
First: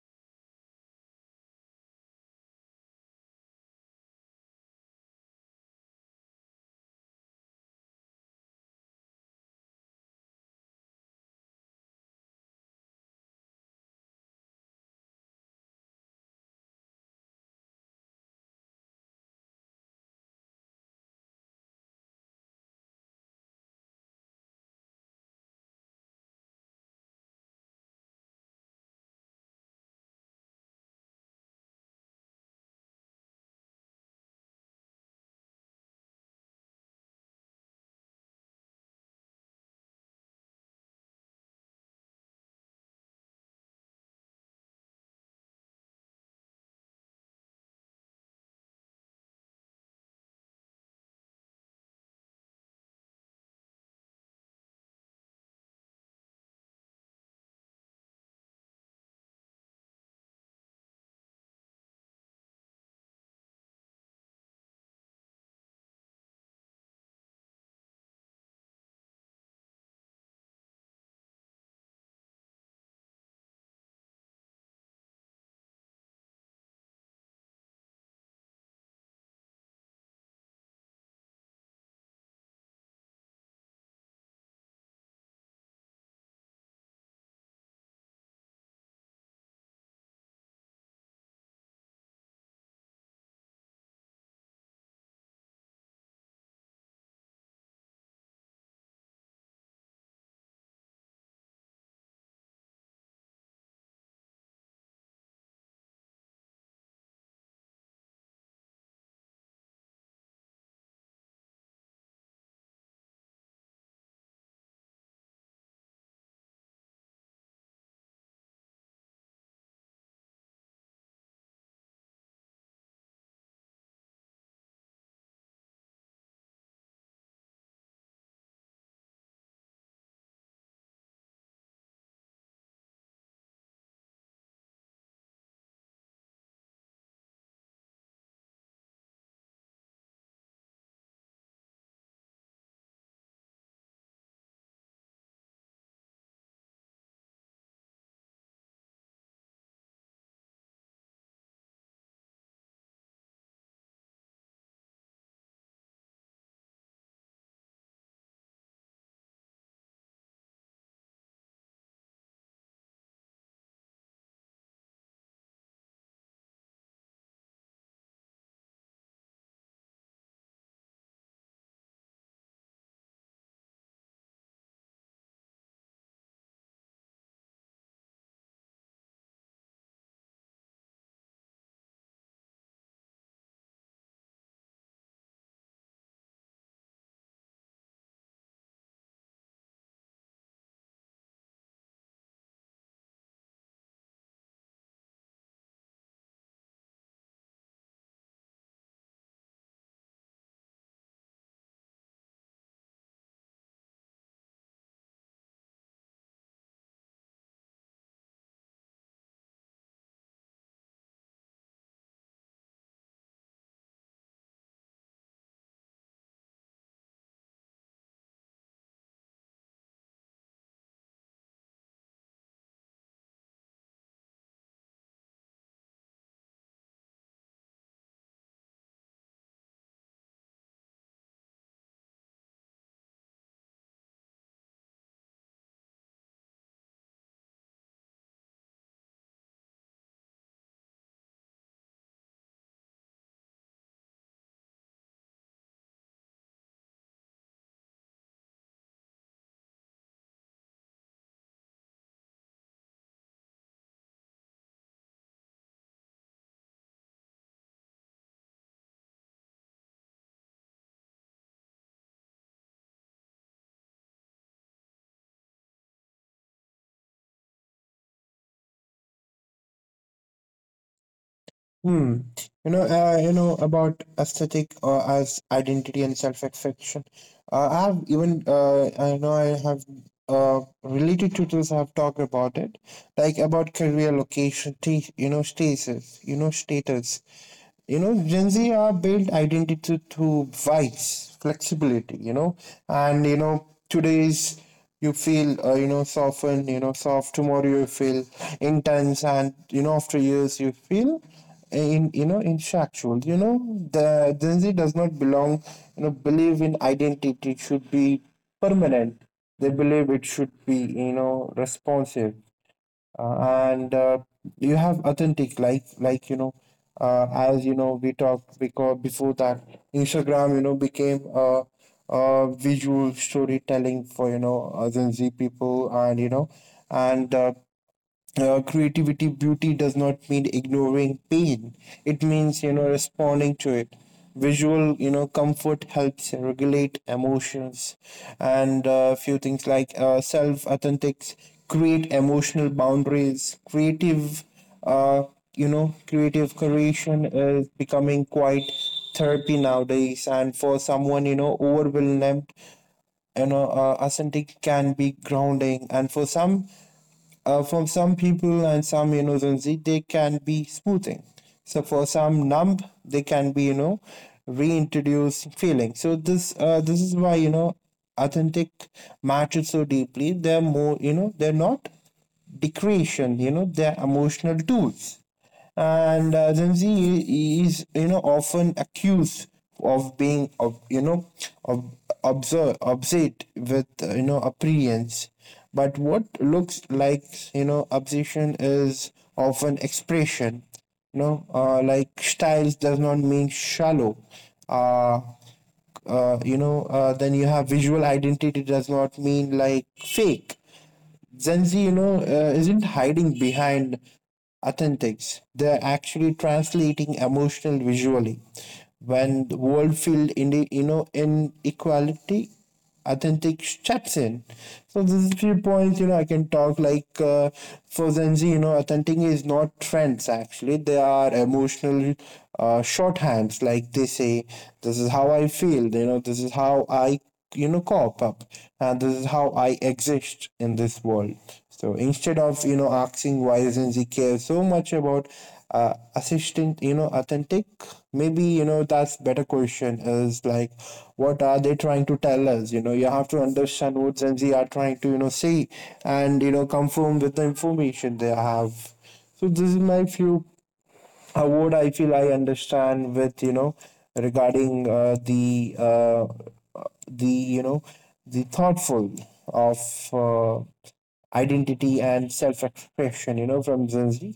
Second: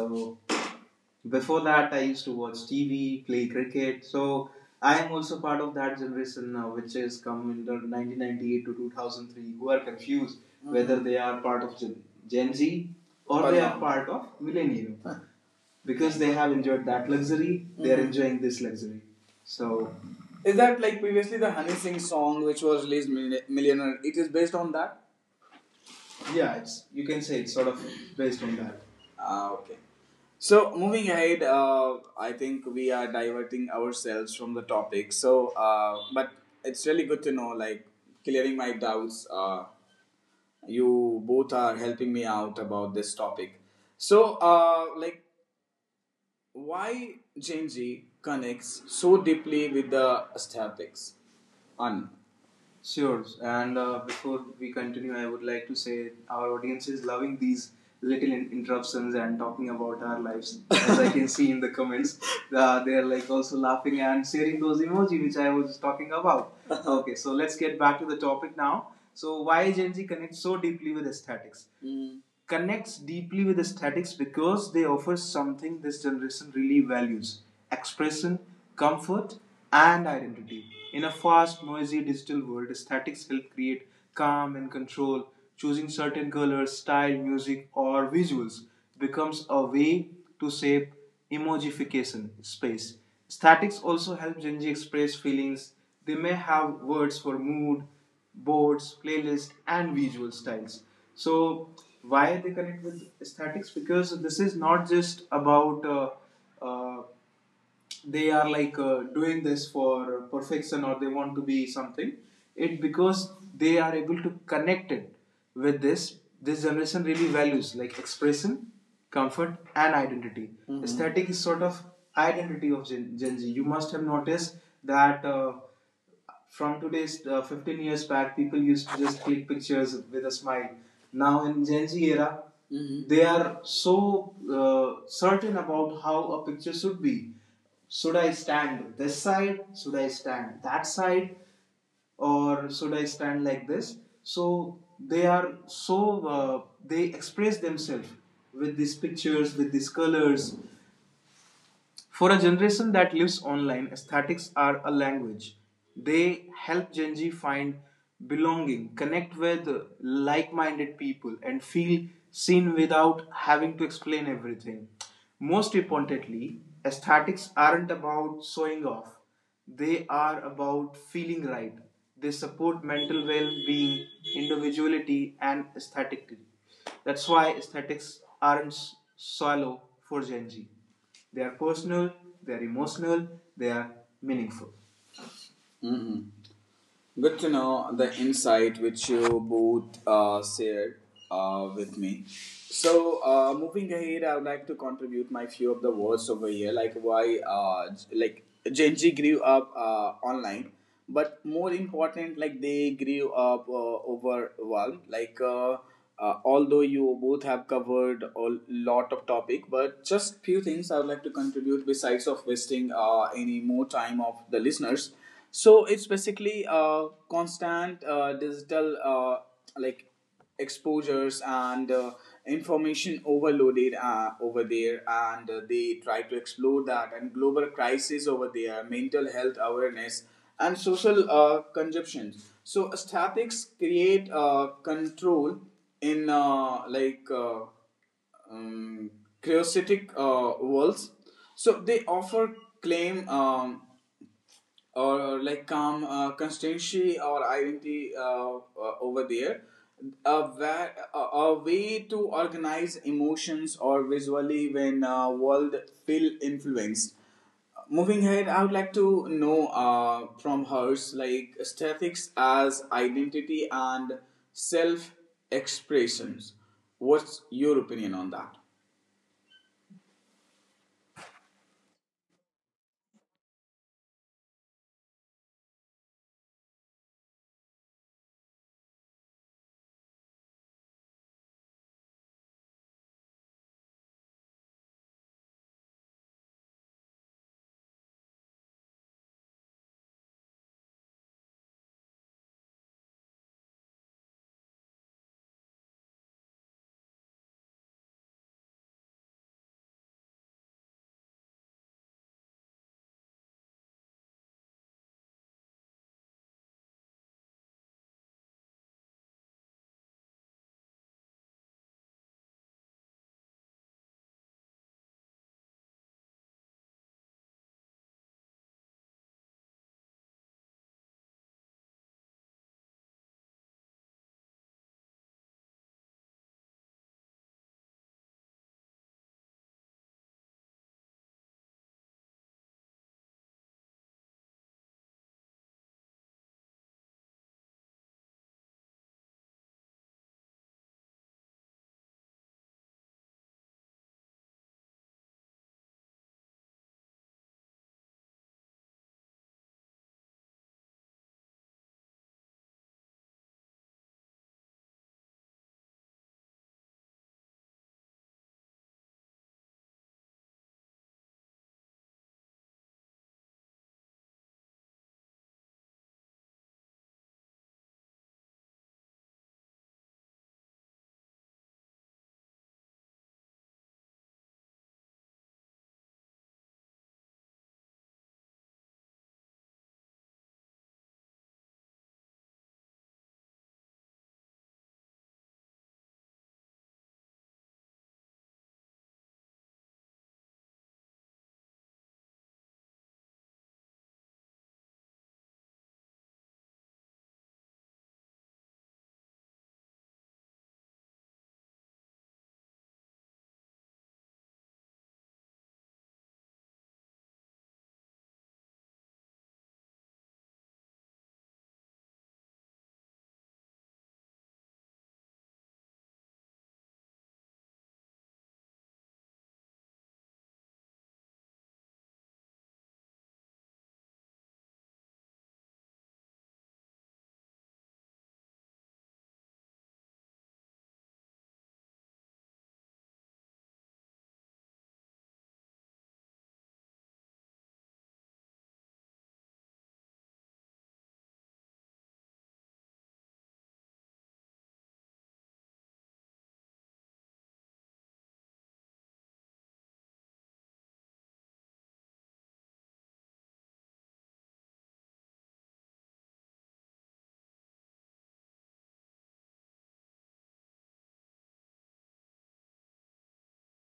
[SPEAKER 1] before that, I used to watch TV, play cricket. So I am also part of that generation now, which is come under 1998 to 2003, who are confused, mm-hmm, whether they are part of Gen, Z or they are part of millennial. (laughs) Because they have enjoyed that luxury. Mm-hmm. They are Mhm. enjoying this luxury. So is that like previously the Honey Singh song which was released Millionaire? It is based on that? Yeah, it's you can say it's sort of based on that. Ah, okay. So moving ahead, I think we are diverting ourselves from the topic. So, but it's really good to know, like clearing my doubts. You both are helping me out about this topic. So, like, why Genji connects so deeply with the aesthetics? Un. Sure. And before we continue, I would like to say our audience is loving these little interruptions and talking about our lives. As I can (laughs) see in the comments, (laughs) they are like also laughing and sharing those emoji which I was talking about. Okay, so let's get back to the topic now. So why Gen Z connects so deeply with aesthetics? Mm. Connects deeply with aesthetics because they offer something this generation really values: expression, comfort, and identity. In a fast, noisy digital world, aesthetics help create calm and control. Choosing certain colors, style, music, or visuals becomes a way to shape emojification space. Aesthetics also help Gen Z express feelings. They may have words for mood, boards, playlists, and visual styles. So, why they connect with aesthetics? Because this is not just about uh, uh, they are like doing this for perfection, or they want to be something it because they are able to connect it with this, this generation really values like expression, comfort, and identity. Mhm. Aesthetic is sort of identity of Gen Z. You must have noticed that from today's 15 years back, people used to just click pictures with a smile. Now in Gen Z era, mhm, they are so certain about how a picture should be. Should I stand this side? Should I stand that side? Or should I stand like this? So they are so, they express themselves with these pictures, with these colors. For a generation that lives online, aesthetics are a language. They help Gen Z find belonging, connect with like minded people, and feel seen without having to explain everything. Most importantly, aesthetics aren't about showing off, they are about feeling right. They support mental well being, individuality, and aesthetically. That's why aesthetics aren't shallow for Gen Z. They are personal, they are emotional, they are meaningful. Mm-hmm. Good to know the insight which you both shared with me. So, moving ahead, I would like to contribute my few of the words over here, like why, like Gen Z grew up online, but more important, like they grew up overwhelmed. Like, although you both have covered a lot of topic, but just few things I would like to contribute besides of wasting any more time of the listeners. So it's basically constant digital, like exposures and, information overloaded over there, and they try to explore that, and global crisis over there, mental health awareness and social consumption. So aesthetics create control in, um, chaotic worlds. So they offer claim, or like Kam, constancy or identity over there, a, va- a way to organize emotions or visually when world feel influenced. Moving ahead, I would like to know from hers, like aesthetics as identity and self expressions, what's your opinion on that?
[SPEAKER 2] Hmm. You know about aesthetic, as identity and self-expression. I have even, I know I have, related tutors have talked about it, like about career, location, status, status. Gen Z are built identity through vice flexibility, Today's you feel, softened, soft. Tomorrow you feel intense, and, after years you feel, in, intellectual. The Gen Z does not belong, believe in identity should be permanent. They believe it should be, responsive, and you have authentic, as you know we talked, because before that Instagram, became a visual storytelling for, Gen Z people. And you know and Creativity beauty does not mean ignoring pain, it means, responding to it. Visual, comfort helps regulate emotions, and a few things like, self authentics create emotional boundaries. Creative, uh, creative creation is becoming quite therapy nowadays, and for someone, overwhelmed, authentic can be grounding, and for some, for some people and some, Zanzi, they can be smoothing. So for some numb, they can be, reintroduce feeling. So this, this is why, authentic matters so deeply. They're more, they're not decoration. You know they're emotional tools. And Gen Z is, often accused of being of, of observe obsessed with, appearance, but what looks like, obsession is often expression. Like styles does not mean shallow, uh, then you have visual identity does not mean like fake. Gen Z, isn't hiding behind authentics. They're actually translating emotional visually. When the world field in the, inequality, authentic steps in. So this is few points, I can talk, like, for Gen Z, authentic is not trends actually. They are emotional, shorthands. Like they say, this is how I feel. You know, this is how I, cop up, and this is how I exist in this world. So instead of, asking why doesn't he care so much about, assistant, authentic, maybe, that's better question is like, what are they trying to tell us? You know you have to understand what Gen Z are trying to, say, and, confirm with the information they have. So this is my few, what I feel I understand, with, regarding, the, the you know the thoughtful of, uh, identity and self-expression, from Gen Z,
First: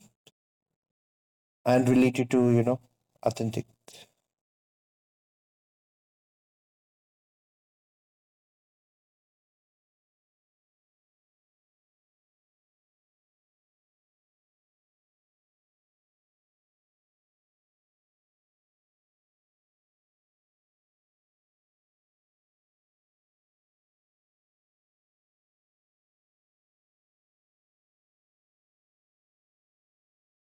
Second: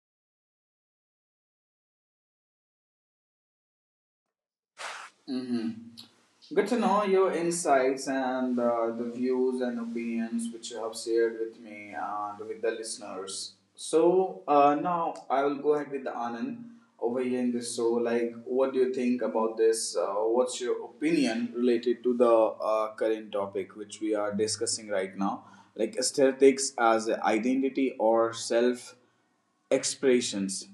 [SPEAKER 2] and related to, authentic.
[SPEAKER 1] Mm-hmm. Good to know your insights and the views and opinions which you have shared with me and with the listeners. So, now I will go ahead with the Anand over here in this show. Like, what do you think about this? What's your opinion related to the current topic which we are discussing right now? Like aesthetics as a identity or self expressions.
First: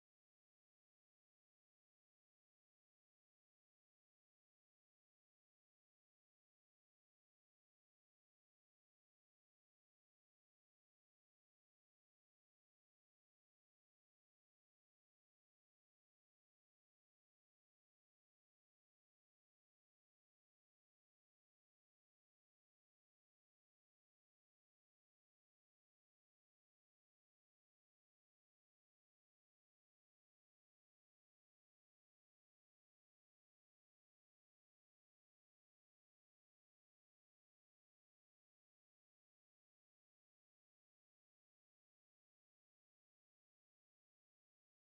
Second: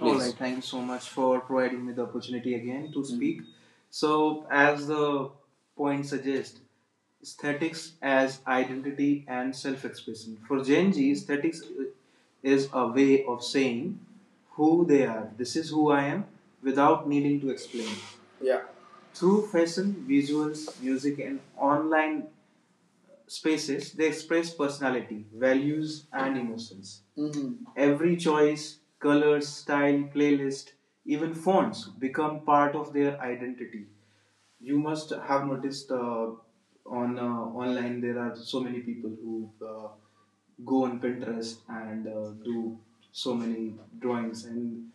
[SPEAKER 1] All right. Thank you so much for providing me the opportunity again to speak. Mm. So, as the point suggests, aesthetics as identity and self expression. For Gen Z, aesthetics is a way of saying who they are. This is who I am without needing to explain. Yeah. Through fashion, visuals, music, and online spaces, they express personality, values, and emotions. Mhm. Every choice, color, style, playlist, even fonts become part of their identity. You must have noticed, on, online there are so many people who go on Pinterest and do so many drawings, and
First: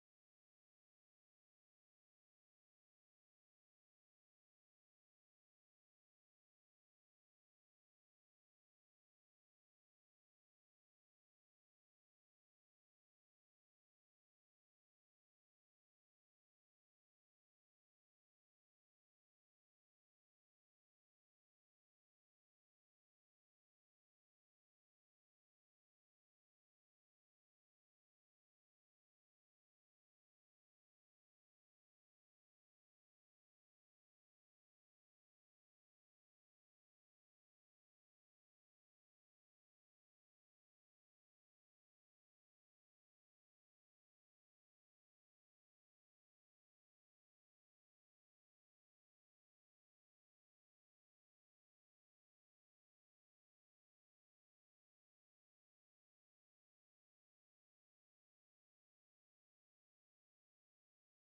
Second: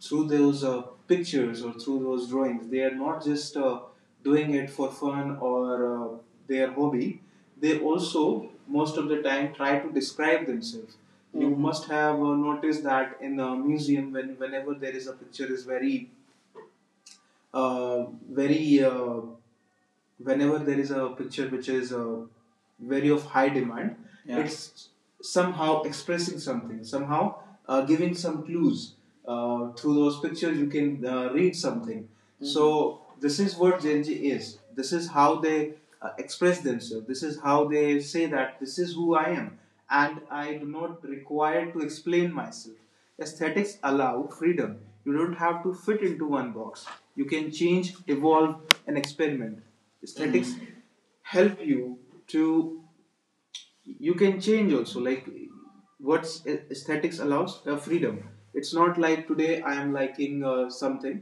[SPEAKER 1] through those pictures or through those drawings they are not just doing it for fun or, uh, their hobby. They also most of the time try to describe themselves. Mm-hmm. You, mhm, must have noticed that in a museum, when whenever there is a picture is very, uh, very uh, whenever there is a picture which is very of high demand. Yeah. It's somehow expressing something, somehow giving some clues through those pictures. You can read something. Mm-hmm. So this is what Gen Z is, this is how they express themselves, this is how they say that this is who I am, and I do not require to explain myself. Aesthetics allow freedom. You don't have to fit into one box. You can change, evolve, and experiment. Aesthetics help you to, you can change also, like, what aesthetics allows, freedom. It's not like today I am liking something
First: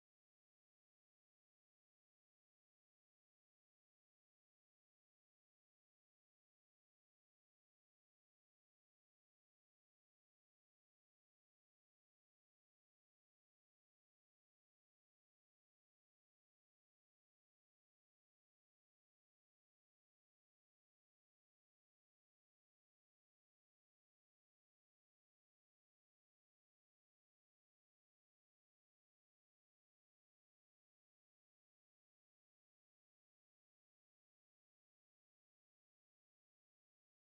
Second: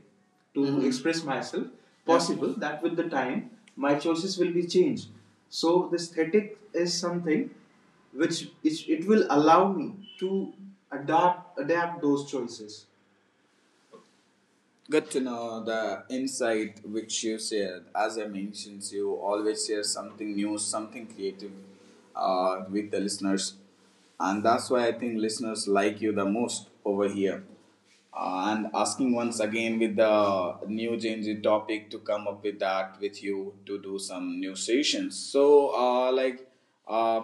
[SPEAKER 1] to, mhm, express myself. Possible, yeah, that with the time my choices will be changed. So the aesthetic is something which it will allow me to adapt those choices. Good to know the insight which you shared. As I mentioned, you always share something new, something creative with the listeners. And that's why I think listeners like you the most over here. And asking once again with the new changing topic to come up with that with you to do some new sessions. So, uh,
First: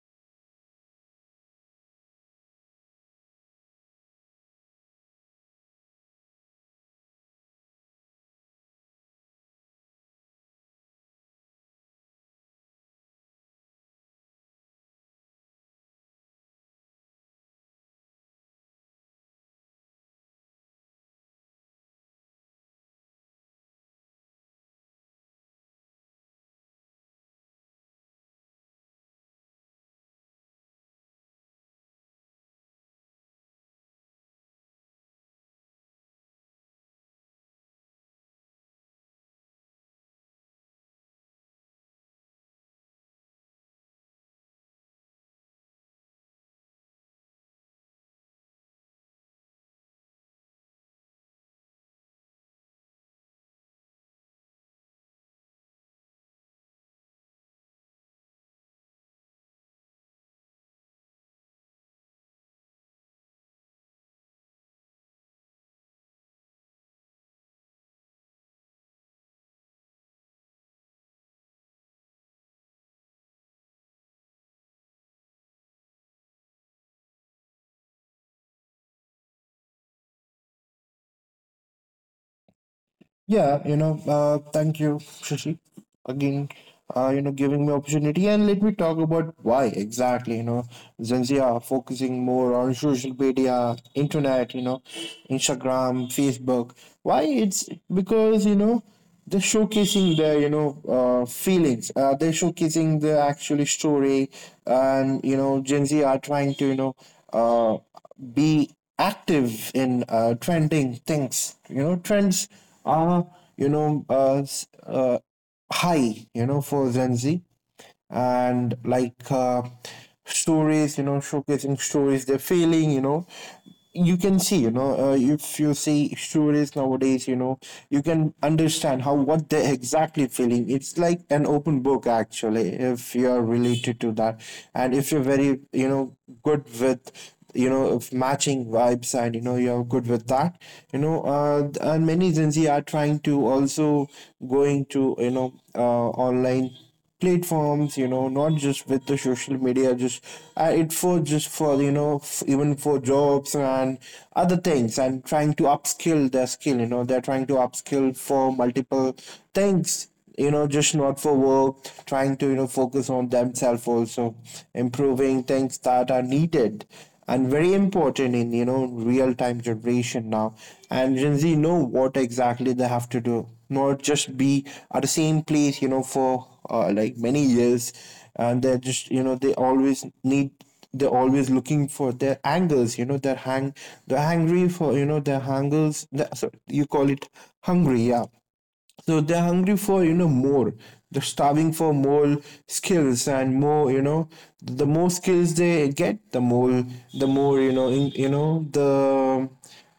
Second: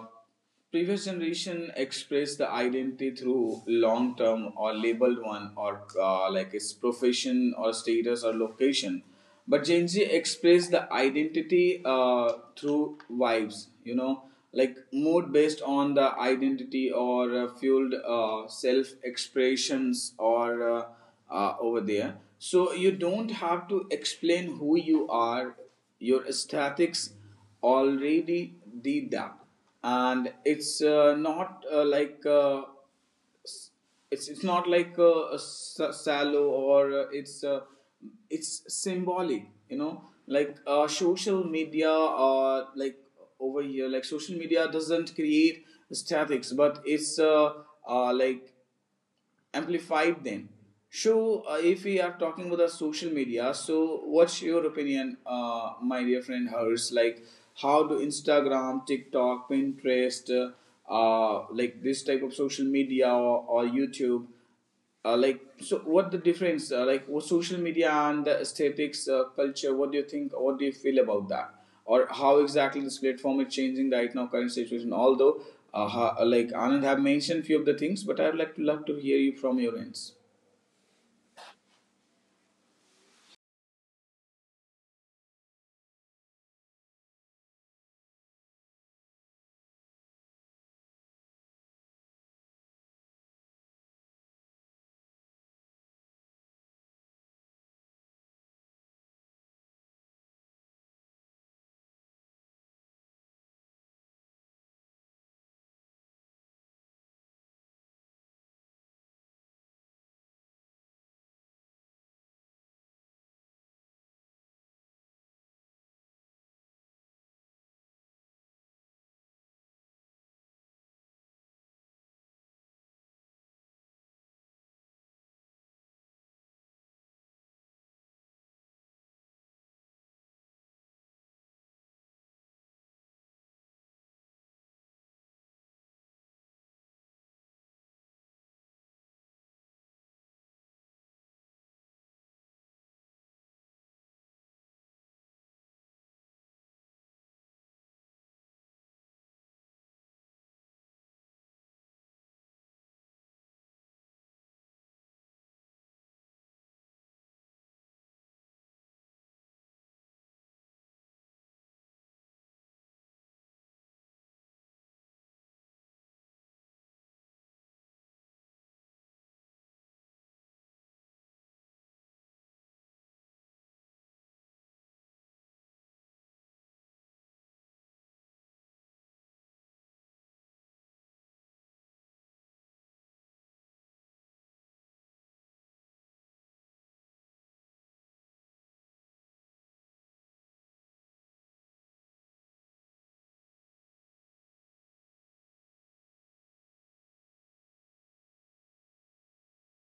[SPEAKER 1] previous generation expressed the identity through long term or labeled one or, like its profession or status or location, but Gen Z expressed the identity through vibes, you know, like mood based on the identity or, fueled self expressions or, over there. So you don't have to explain who you are, your aesthetics already did that. And it's not, it's not like a sallow or, it's symbolic, you know, like, social media, like over here, like social media doesn't create statics, but it's, like amplified then. So if we are talking about the social media, so what's your opinion, my dear friend hers, like how do Instagram, TikTok, Pinterest, like this type of social media, or YouTube, like so what the difference, like what social media and the aesthetics culture, what do you think, what do you feel about that? Or how exactly this platform is changing right now current situation, although like Anand have mentioned few of the things, but I'd like to love to hear you from your ends.
[SPEAKER 2] Yeah, thank you, Shashi, again, giving me opportunity, and let me talk about why exactly, Gen Z are focusing more on social media, internet, Instagram, Facebook. Why? It's because, they're showcasing their, feelings, they're showcasing the actually story. And, Gen Z are trying to, uh, be active in, trending things. You know trends are, you know uh, s- uh, high, for Gen Z, and like, stories, showcasing stories they're feeling, you know. You can see, if you see stories nowadays, you can understand how what they're exactly feeling. It's like an open book, actually, if you're related to that. And if you're very, good with, of matching vibes, and, you're good with that, and many Gen Z are trying to also going to, online platforms. Not just with the social media, just, it for just for, even for jobs and other things, and trying to upskill their skill. They're trying to upskill for multiple things, just not for work, trying to, focus on themselves also, improving things that are needed, and very important in, real time generation now. And Gen Z know what exactly they have to do, not just be at the same place, for, like many years. And they're just, they always need, they're always looking for their angles, they're hungry for, their hangles. The, sorry, you call it hungry. Yeah. So they're hungry for, more. They're starving for more skills and more, the more skills they get, the more, in, the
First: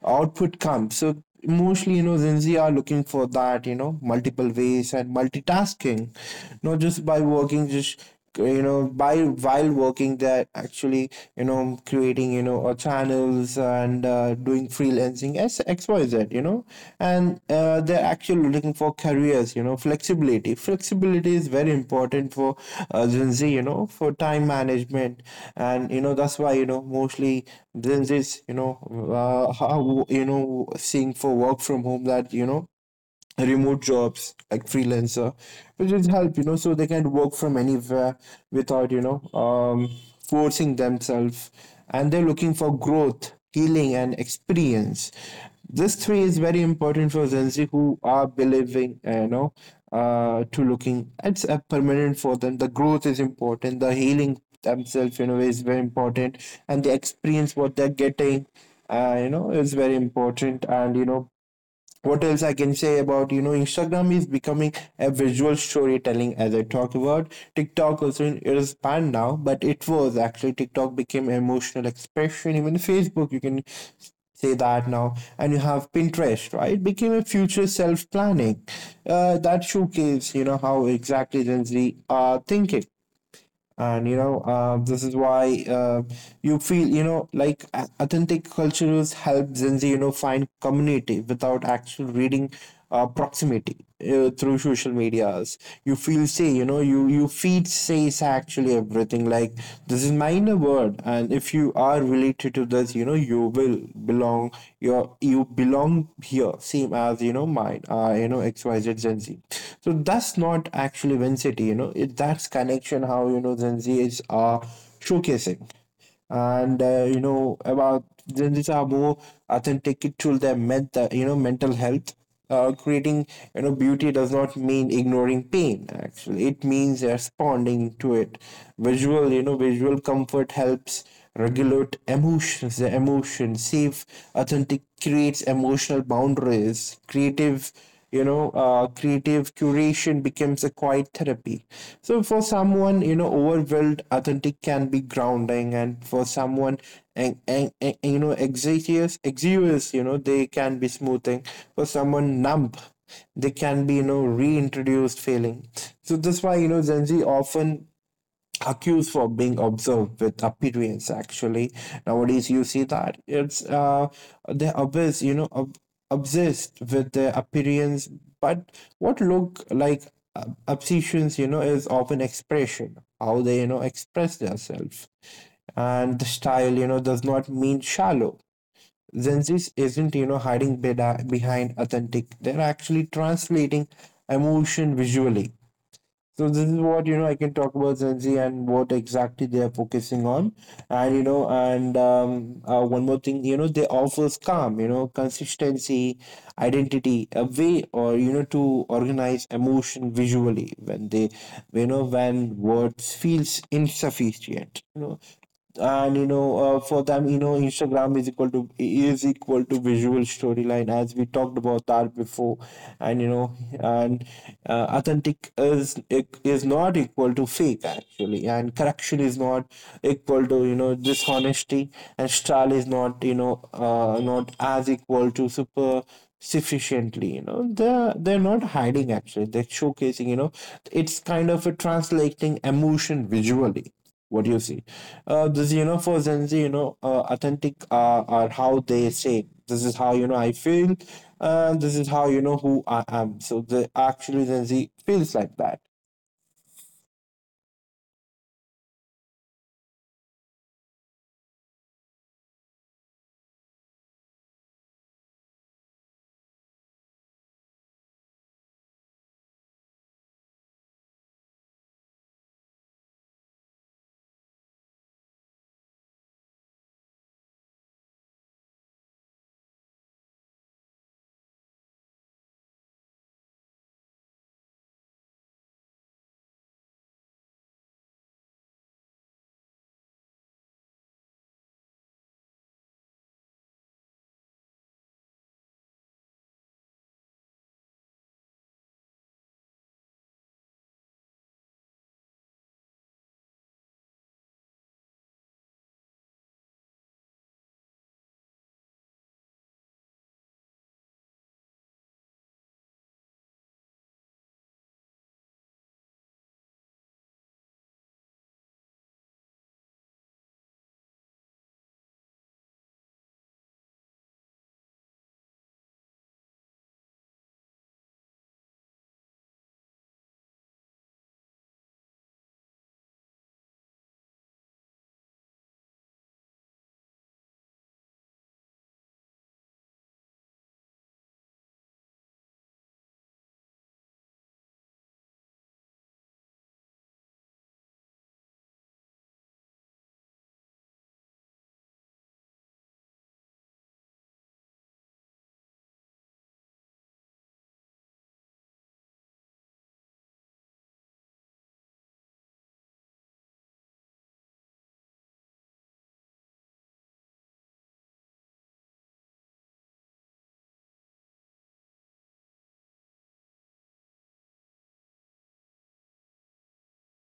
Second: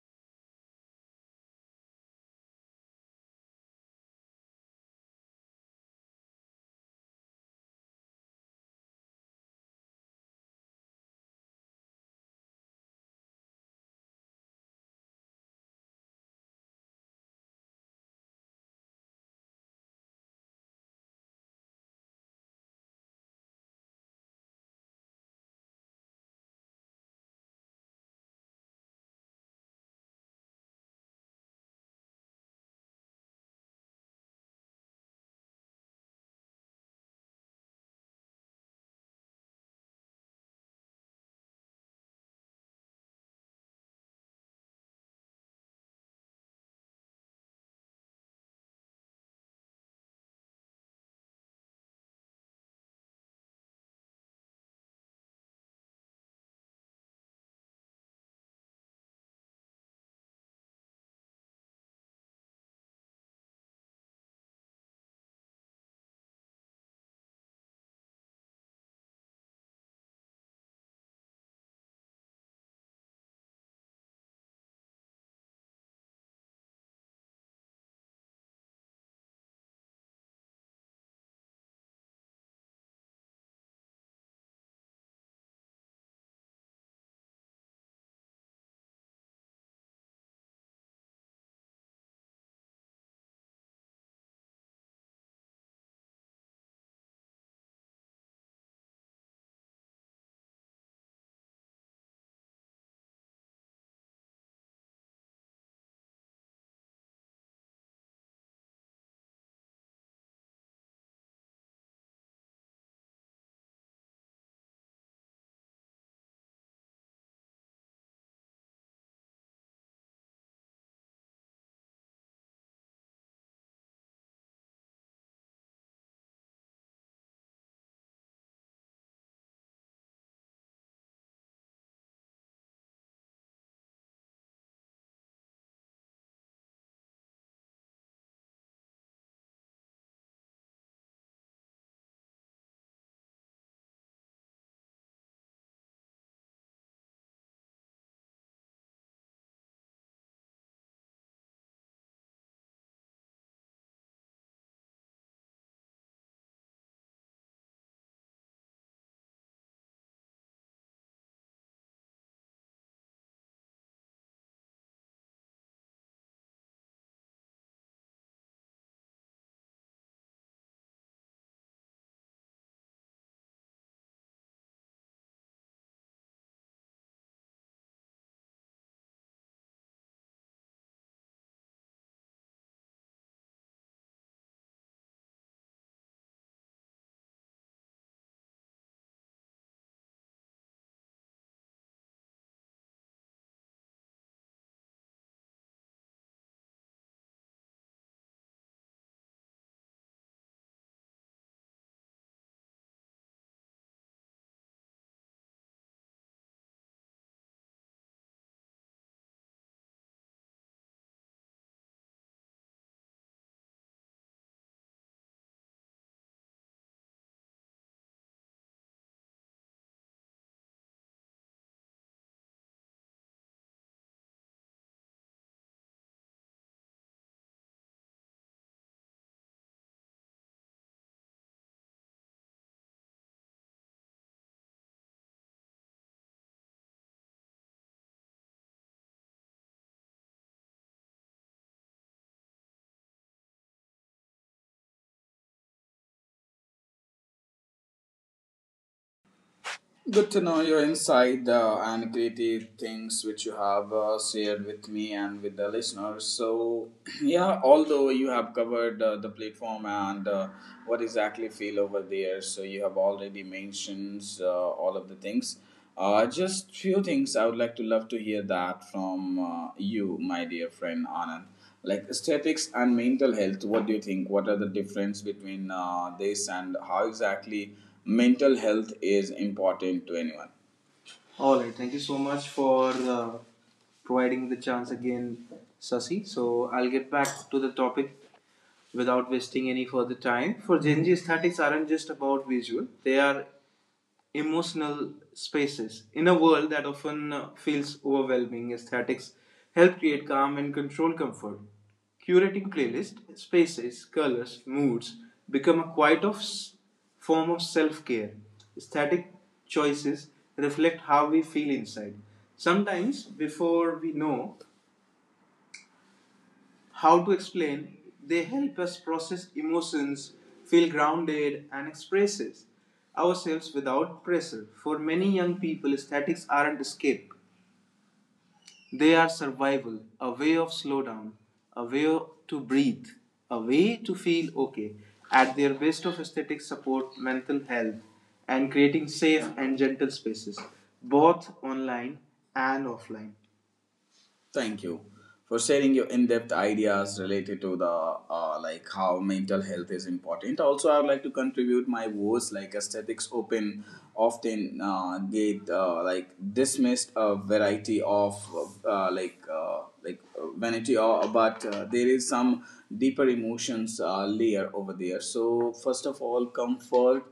[SPEAKER 2] output comes. So mostly, Gen Z are looking for that, multiple ways and multitasking. Not just by working, just, by while working they're actually, creating, channels, and, doing freelancing as XYZ, you know and they're actually looking for careers, flexibility. Flexibility is very important for, Gen Z, for time management. And, that's why, mostly Gen Z's, you know how you know seeing for work from home, that, remote jobs like freelancer, which is help, so they can work from anywhere without, forcing themselves. And they're looking for growth, healing and experience. This three is very important for Gen Z, who are believing, to looking it's a permanent for them. The growth is important, the healing themselves, is very important, and the experience what they're getting, is very important. And, what else I can say about, Instagram is becoming a visual storytelling, as I talked about. TikTok also it is banned now, but it was actually, TikTok became emotional expression. Even Facebook you can say that now. And you have Pinterest, right? It became a future self planning, that showcase, how exactly Gen Z are thinking. And, this is why, you feel, like authentic cultures help Gen Z, find community without actual reading, proximity, through social medias. You feel say, you, you feed says actually everything. Like this is my inner word, and if you are related to this, you will belong. Your you belong here, same as, mine, XYZ Gen Z. So that's not actually Vincity, it, that's connection how, Gen Z is, showcasing. And, about Gen Zs are more authentic to their mental, mental health. Creating, beauty does not mean ignoring pain, actually. It means responding to it. Visual, visual comfort helps regulate emotions, the emotion, safe. Authentic creates emotional boundaries. Creative, creative curation becomes a quiet therapy. So for someone, overwhelmed, authentic can be grounding. And for someone, and exiguous exiguous, they can be smoothing. For someone numb, they can be, reintroduced feeling. So that's why, Gen Z often accused for being observed with appearance. Actually, nowadays you see that, it's uh, they're obsessed, obsessed with their appearance. But what look like obsessions, is often expression, how they, express themselves. And the style, does not mean shallow. Gen Z isn't, hiding behind authentic. They're actually translating emotion visually. So this is what, I can talk about Gen Z, and what exactly they are focusing on. And, one more thing, they offers calm, consistency, identity, a way or, to organize emotion visually, when they, when words feels insufficient, you know, and you know for them, Instagram is equal to visual storyline, as we talked about that before. And you know and uh, authentic is not equal to fake actually. And correction is not equal to, dishonesty, and style is not, not as equal to super sufficiently. They're not hiding actually, they're showcasing, it's kind of a translating emotion visually. What do you see? This, for Gen Z, authentic, are how they say, this is how, I feel, and this is how, who I am. So the actually Gen Z feels like that.
[SPEAKER 1] Good to know your insight and creative things which you have shared with me and with the listeners. So, (clears throat) yeah, although you have covered the platform and, what exactly feel over there, so you have already mentioned all of the things. Just few things I would like to love to hear that from, you, my dear friend Anand, like aesthetics and mental health, what do you think, what are the difference between this, and how exactly mental health is important to anyone? All right, thank you so much for uh, providing the chance again, Sasi. So I'll get back to the topic without wasting any further time. For Gen Z, aesthetics aren't just about visual; they are emotional spaces. In a world that often feels overwhelming, aesthetics help create calm and control comfort. Curating playlists, spaces, colors, moods become a quiet of form of self-care. Aesthetic choices reflect how we feel inside. Sometimes, before we know how to explain, they help us process emotions, feel grounded, and express ourselves without pressure. For many young people, statics aren't escape, they are survival, a way of slow down, a way to breathe, a way to feel okay. At their best of aesthetics support mental health and creating safe and gentle spaces, both online and offline. Thank you for sharing your in-depth ideas related to the, like how mental health is important. Also, I would like to contribute my voice, like aesthetics open often get like dismissed a variety of, vanity, or but there is some deeper emotions layer over there. So first of all, comfort,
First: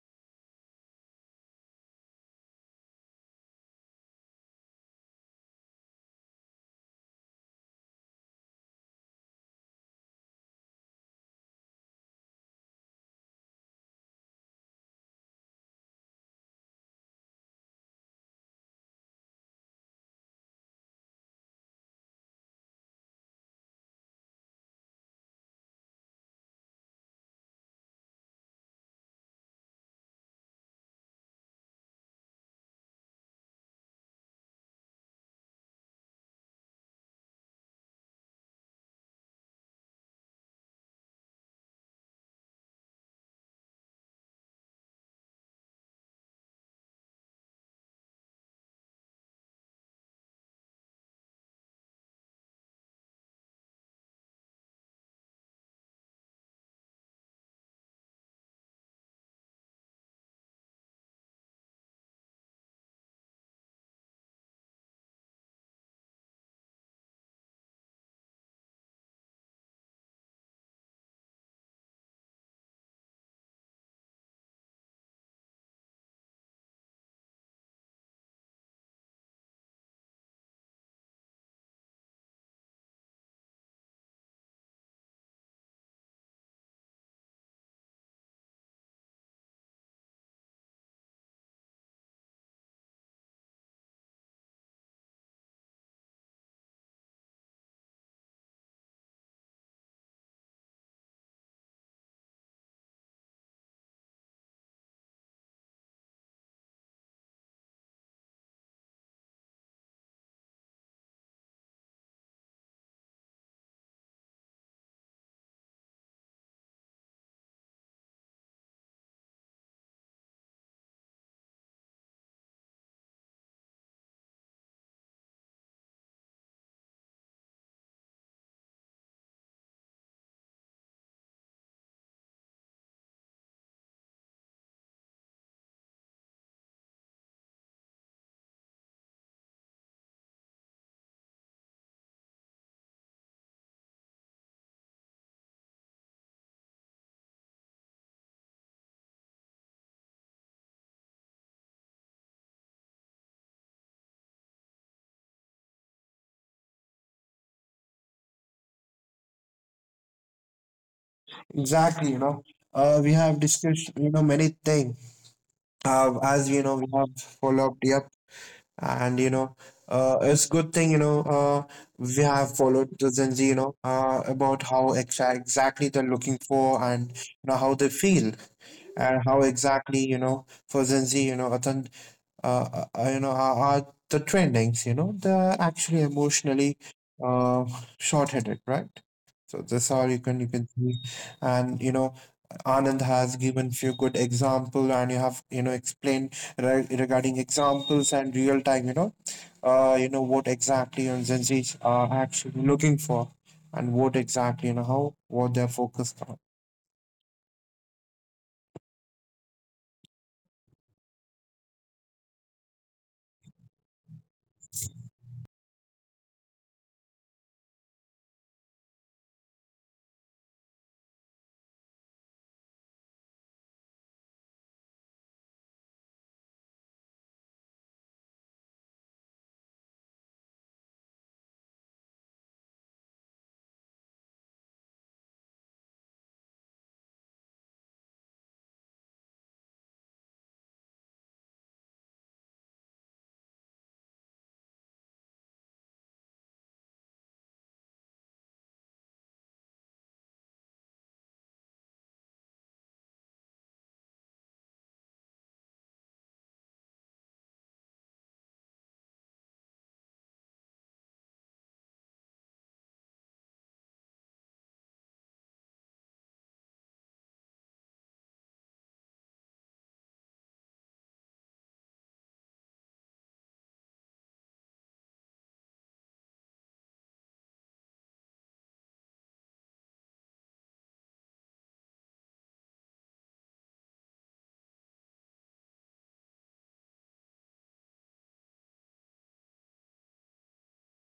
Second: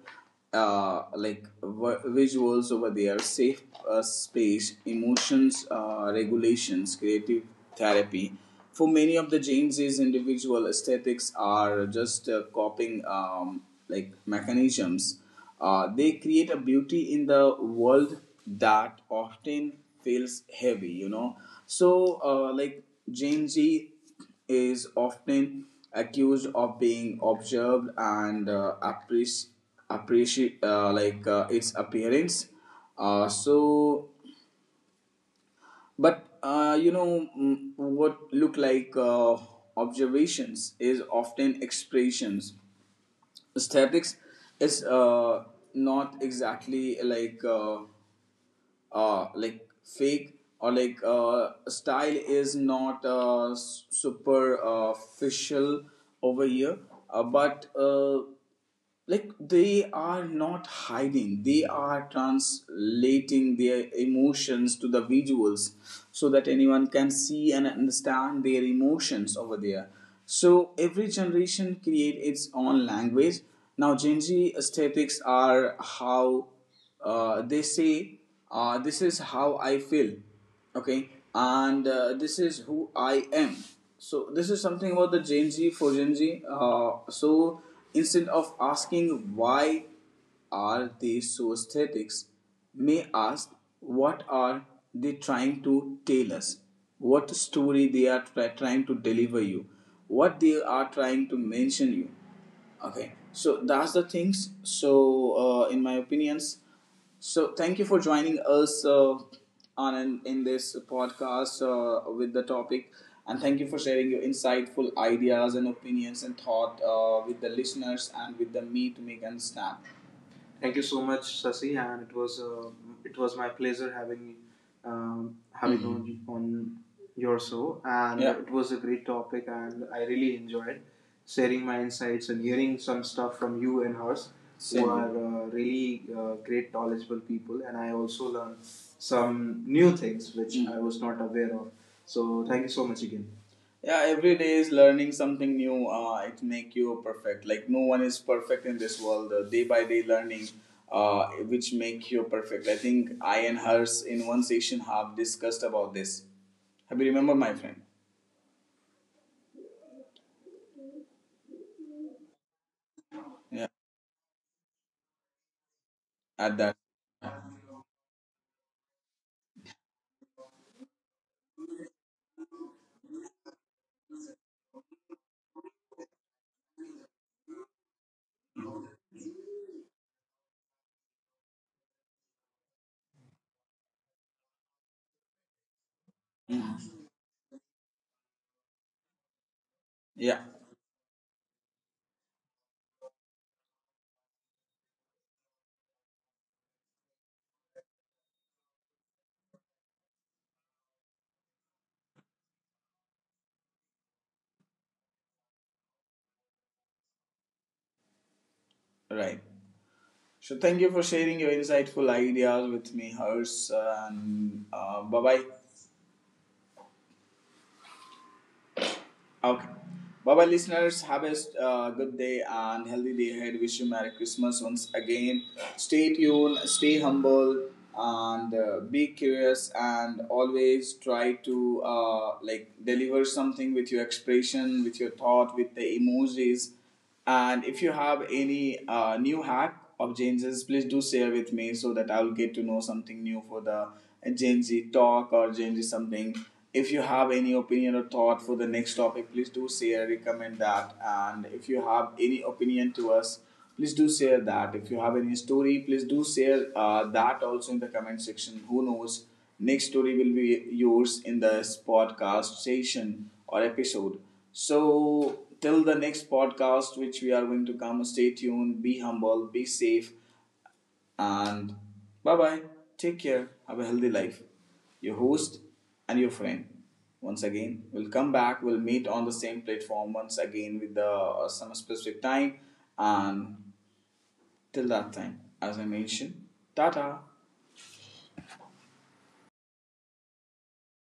[SPEAKER 1] like visuals over there, safe space, emotions regulations, creative therapy. For many of the James's individual, aesthetics are just copying, like mechanisms. They create a beauty in the world that often feels heavy, you know. So, like James G is often accused of being observed and appreciate its appearance. So, but you know, mm, what look like observations is often expressions. Aesthetics is not exactly like, like fake, or like, uh, style is not super official over here, but like they are not hiding, they are translating their emotions to the visuals, so that anyone can see and understand their emotions over there. So every generation create its own language. Now Gen Z aesthetics are how they say, this is how I feel. Okay. And this is who I am. So this is something about the Gen Z, for Gen Z. uh, so instead of asking why are they so aesthetics, may ask, what are they trying to tell us? What story they are trying to deliver you? What they are trying to mention you? Okay, so that's the things. So, in my opinions, so thank you for joining us in this podcast with the topic, and thank you for sharing your insightful ideas and opinions and thought with the listeners and with the me to make and snap. Thank you so much, Sasi, and it was my pleasure having mm-hmm. you on your show, and, yeah, it was a great topic, and I really enjoyed sharing my insights and hearing some stuff from you and hers, Same, who are really great knowledgeable people, and I also learned some new things which, mhm, I was not aware of. So thank you so much again. Yeah, every day is learning something new. It make you perfect, like no one is perfect in this world. Day by day learning which make you perfect. I think I and hers in one session have discussed about this. Have you remember, my friend?
[SPEAKER 2] Exactly, We have
[SPEAKER 1] Yeah,
[SPEAKER 2] discussed, many things. As
[SPEAKER 1] at
[SPEAKER 2] you
[SPEAKER 1] that.
[SPEAKER 2] know, we have followed up, and, it's good thing, we have followed the Gen Z, about how exactly they're looking for, and you know how they feel. And how exactly, for Gen Z, are the trendings, they're actually emotionally,
[SPEAKER 1] Mhm.
[SPEAKER 2] uh, short-headed, right? So that's how
[SPEAKER 1] Yeah.
[SPEAKER 2] you can see. And, Anand has given few good example, and you have, explained regarding examples and real time, what exactly on Gen Z are actually looking for, and what exactly, how what they're focused on.
[SPEAKER 1] Right. So thank you for sharing your insightful ideas with me, hers, and bye bye. Okay. Bye bye, listeners. Have a, good day and healthy day ahead. Wish you Merry Christmas once again. Stay tuned, stay humble, and be curious. And always try to like deliver something with your expression, with your thought, with the emojis. And if you have any new hack of Gen Z's, please do share with me so that I will get to know something new for the Gen Z talk or Gen Z something. If you have any opinion or thought for the next topic, please do share, recommend that. And if you have any opinion to us, please do share that. If you have any story, please do share that also in the comment section. Who knows? Next story will be yours in this podcast session or episode. So, till the next podcast, which we are going to come, stay tuned, be humble, be safe, and bye bye. Take care. Have a healthy life. Your host and your friend. Once again, we'll come back. We'll meet on the same platform once again with the some specific time. And till that time, as I mentioned, Tata.